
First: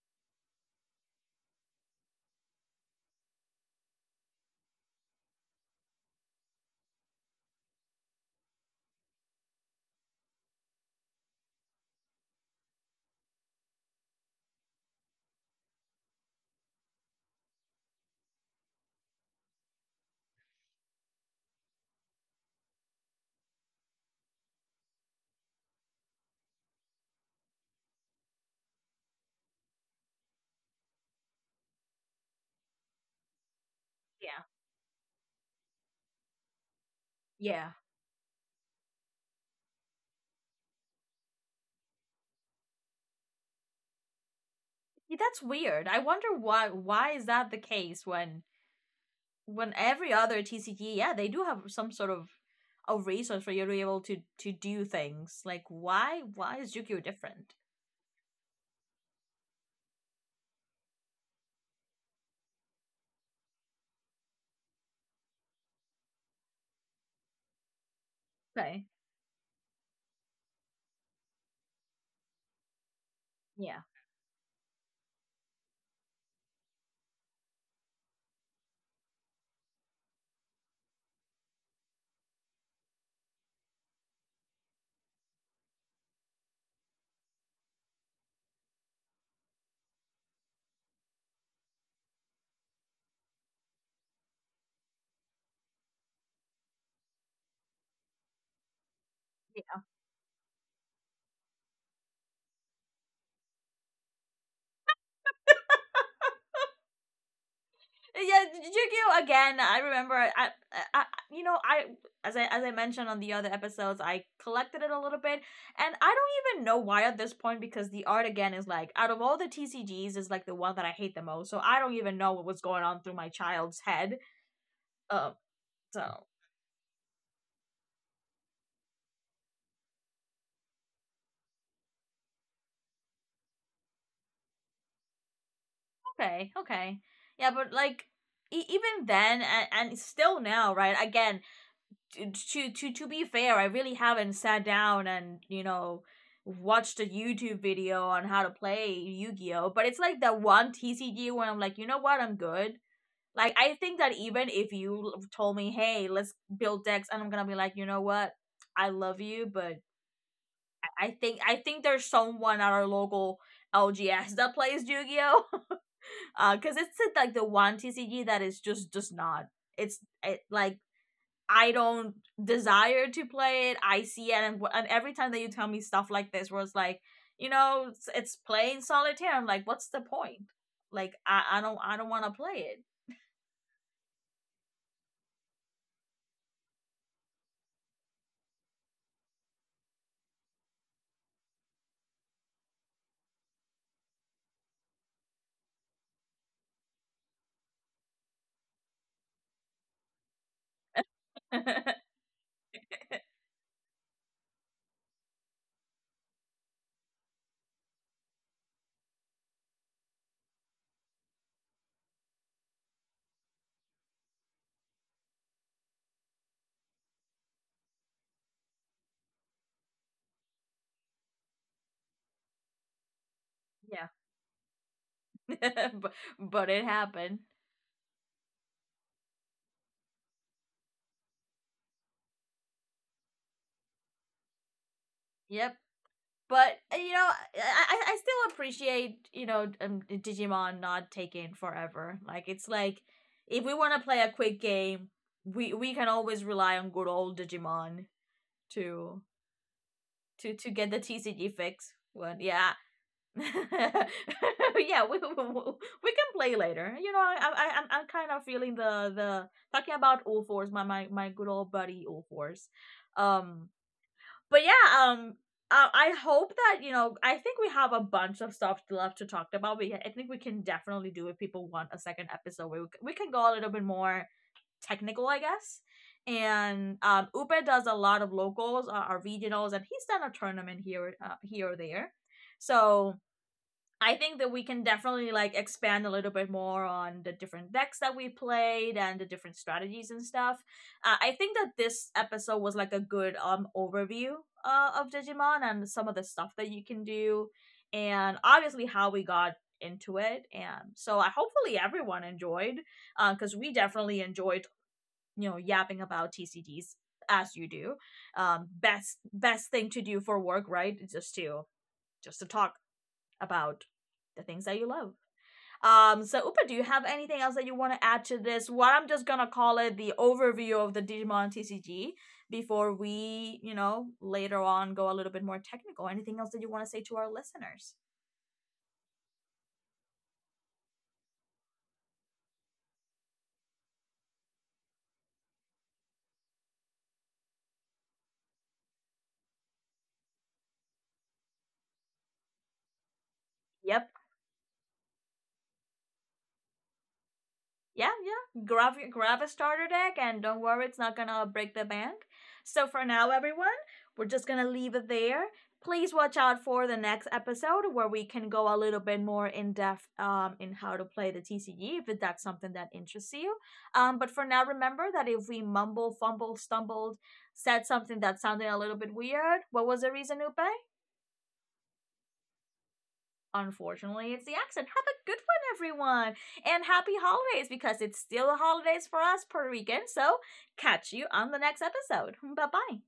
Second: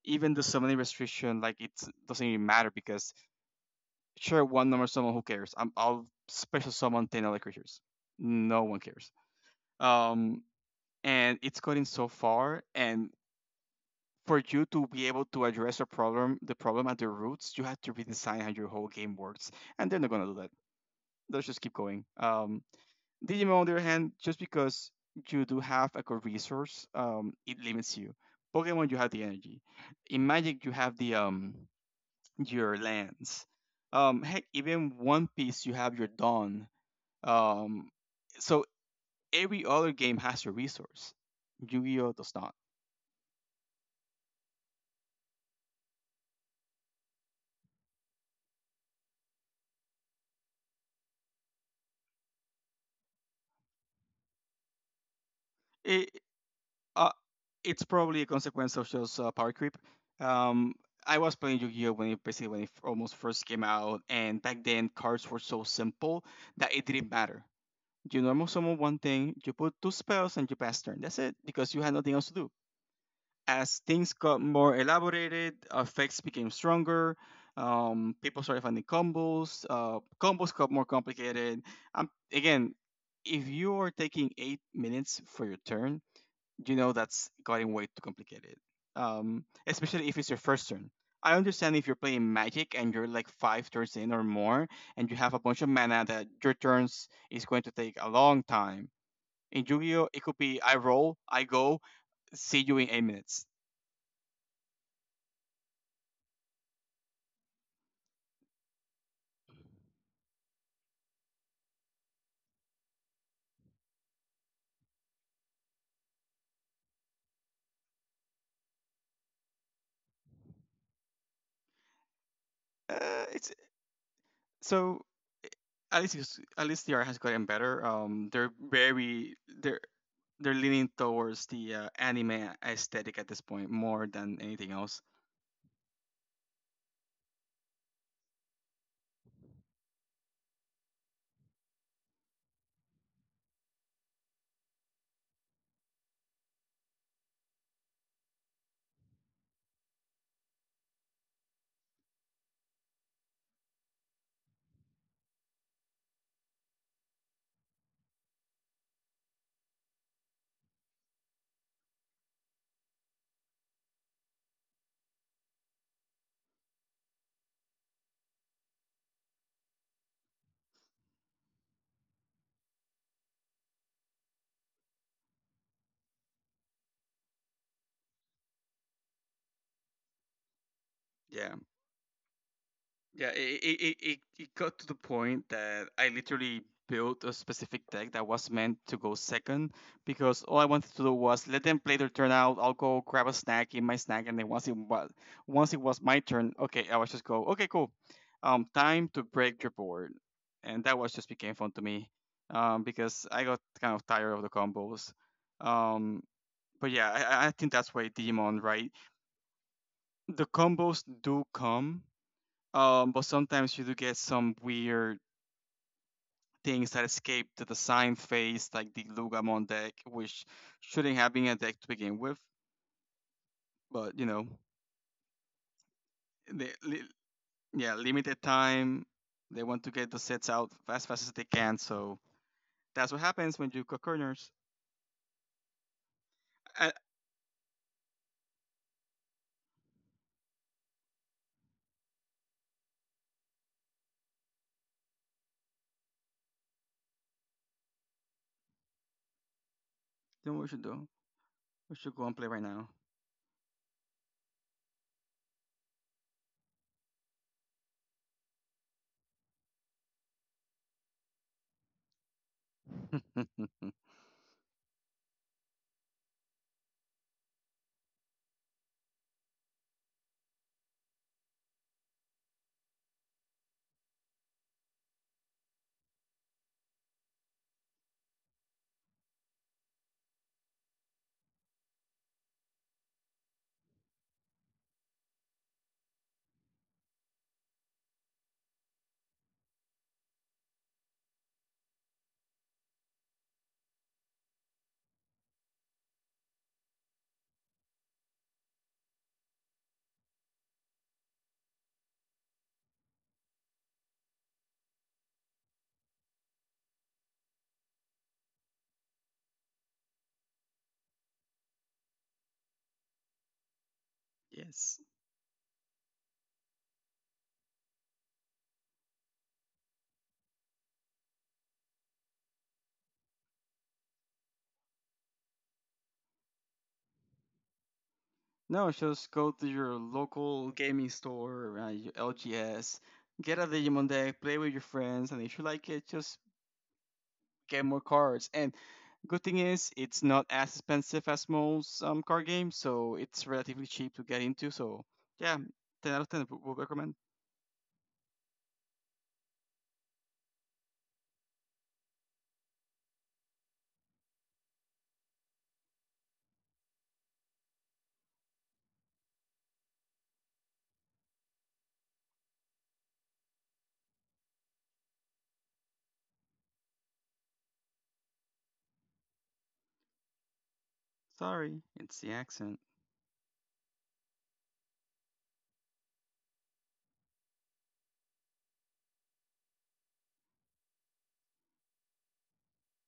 even the summoning restriction, like, it doesn't even matter because sure, one normal summon, who cares? I'll special summon ten other creatures. No one cares. Um, and it's gotten so far, and for you to be able to address a problem the problem at the roots, you have to redesign how your whole game works, and they're not going to do that. Let's just keep going. Digimon, on the other hand, just because you do have, like, a good resource, it limits you. Pokemon, you have the energy. In Magic you have the your lands. Yeah. Heck, even One Piece you have your dawn. Yeah. um so every other game has your resource. Yu-Gi-Oh does not. Yeah, that's weird. I wonder why is that the case when every other TCG, yeah, they do have some sort of a resource for you to be able to do things. Like it, why is Yu-Gi-Oh uh. different? It's probably a consequence of just power creep. Um, I was playing Yu-Gi-Oh when it basically, when it almost first came out, and back then cards were so simple that it didn't matter. You normal summon Okay, one thing, you put two spells, and you pass turn. That's it, because you had nothing else to do. yeah. As things got more elaborated, effects became stronger. People started finding combos. Combos got more complicated. Again, if you are taking 8 minutes for your turn, you know that's gotten way too complicated. Especially if it's your first turn. I understand if you're playing Magic and you're like five turns in or more, and you have a bunch of mana that your turns is going to take a long time. In Yu-Gi-Oh, it could be I roll, I go, see you in 8 minutes. Yeah, yeah, Yu-Gi-Oh again. I remember I You know, I as I, as I mentioned on the other episodes, I collected it a little bit, and I don't even know why at this point, because the art again is like out of all the TCGs is like the one that I hate the most. So I don't even know what was going on through my It's child's head. so Um, At least so at least the art has gotten better. They're very, they're they're leaning towards the anime aesthetic at this point more than anything else. okay, okay. Yeah, but like even then, and still now, right? Again, to be fair, I really haven't sat down and, you know, watched a YouTube video on how to play Yu-Gi-Oh, but it's like that one TCG where I'm like, "You know what? I'm good." Like I think that even if you told me, "Hey, let's build decks," and I'm going to be like, "You know what? I love you, but I think there's someone at our local LGS that plays Yu-Gi-Oh." Because it's like the one TCG that is just does not. It's, like, I don't desire to play it. I see it, and every time that you tell me stuff like this, where it's like, you know, it's playing solitaire. I'm like, what's the point? Like, Yeah. I don't want to play it. Yeah, it got to the point that I literally built a specific deck that was meant to go second because all I wanted to do was let them play their turn out. I'll go grab a snack, eat my snack, and then once it was my turn, okay, I was just go, okay, cool. Time to break your board, and that was just became fun to me, because I got kind of tired of the combos. Um, but yeah, I think that's why Digimon, right? The combos do come, but sometimes you do get some weird things that escape to the sign phase, like the Lugamon deck, which shouldn't have been a deck to begin with. Yeah. But you know, but, but they, it li- happened. yeah, limited time. They want to get the sets out as fast as they can, so that's what happens when you cut corners. Yep. But I, you know, I still appreciate, you know, Digimon not taking forever. Like it's like, if we want to play a quick game, we can always rely on good old Digimon to then what we to should get the do? TCG fix. We should go and When play right yeah, now. yeah, we can play later. You know, I'm kind of feeling the talking about Ulfors, my good old buddy Ulfors. Um, but yeah, I hope that, you know, I think we have a bunch of stuff left to talk about. I think we can definitely do, if people want a second episode. We can go a little bit more technical, I guess. And Upe does a lot of locals, our regionals, and he's done a tournament here, here or there. So I think that we can definitely like expand a little bit more on the different decks that we played and the different strategies and stuff. I think that this episode was like a good, um, overview, of Digimon and some of the stuff that you can do, and obviously how we got into it. And so I hopefully everyone enjoyed, because we definitely enjoyed, you know, yapping about TCGs as you do. Best thing to do for work, right? Just to talk about the things that you yes. love. So Upa, do you have anything else that you want to add to this? What I'm just gonna call it the overview of the Digimon TCG, before we, you know, later on go a little bit more technical. Anything else that you want to say to our listeners? No, just go to your local gaming store, your LGS, get a Digimon deck, play with your friends, and if you like it, just get more cards. And good thing is, it's not as expensive as most card games, so it's relatively Yep. cheap to get into. So yeah, ten out of ten would recommend. Yeah, yeah. Grab a starter deck, and don't worry, it's not gonna break the bank. So for now, everyone, we're just gonna leave it there. Please watch out for the next episode where we can go a little bit more in depth, in how to play the TCG if that's something that interests you. But for now, remember that if we mumble, fumble, stumbled, said something that sounded a little bit weird, what was the reason, Upe? Sorry, it's the accent. Unfortunately, it's the accent. Have a good one, everyone, and happy holidays because it's still the holidays for us Puerto Ricans. So, catch you on the next episode. Bye bye.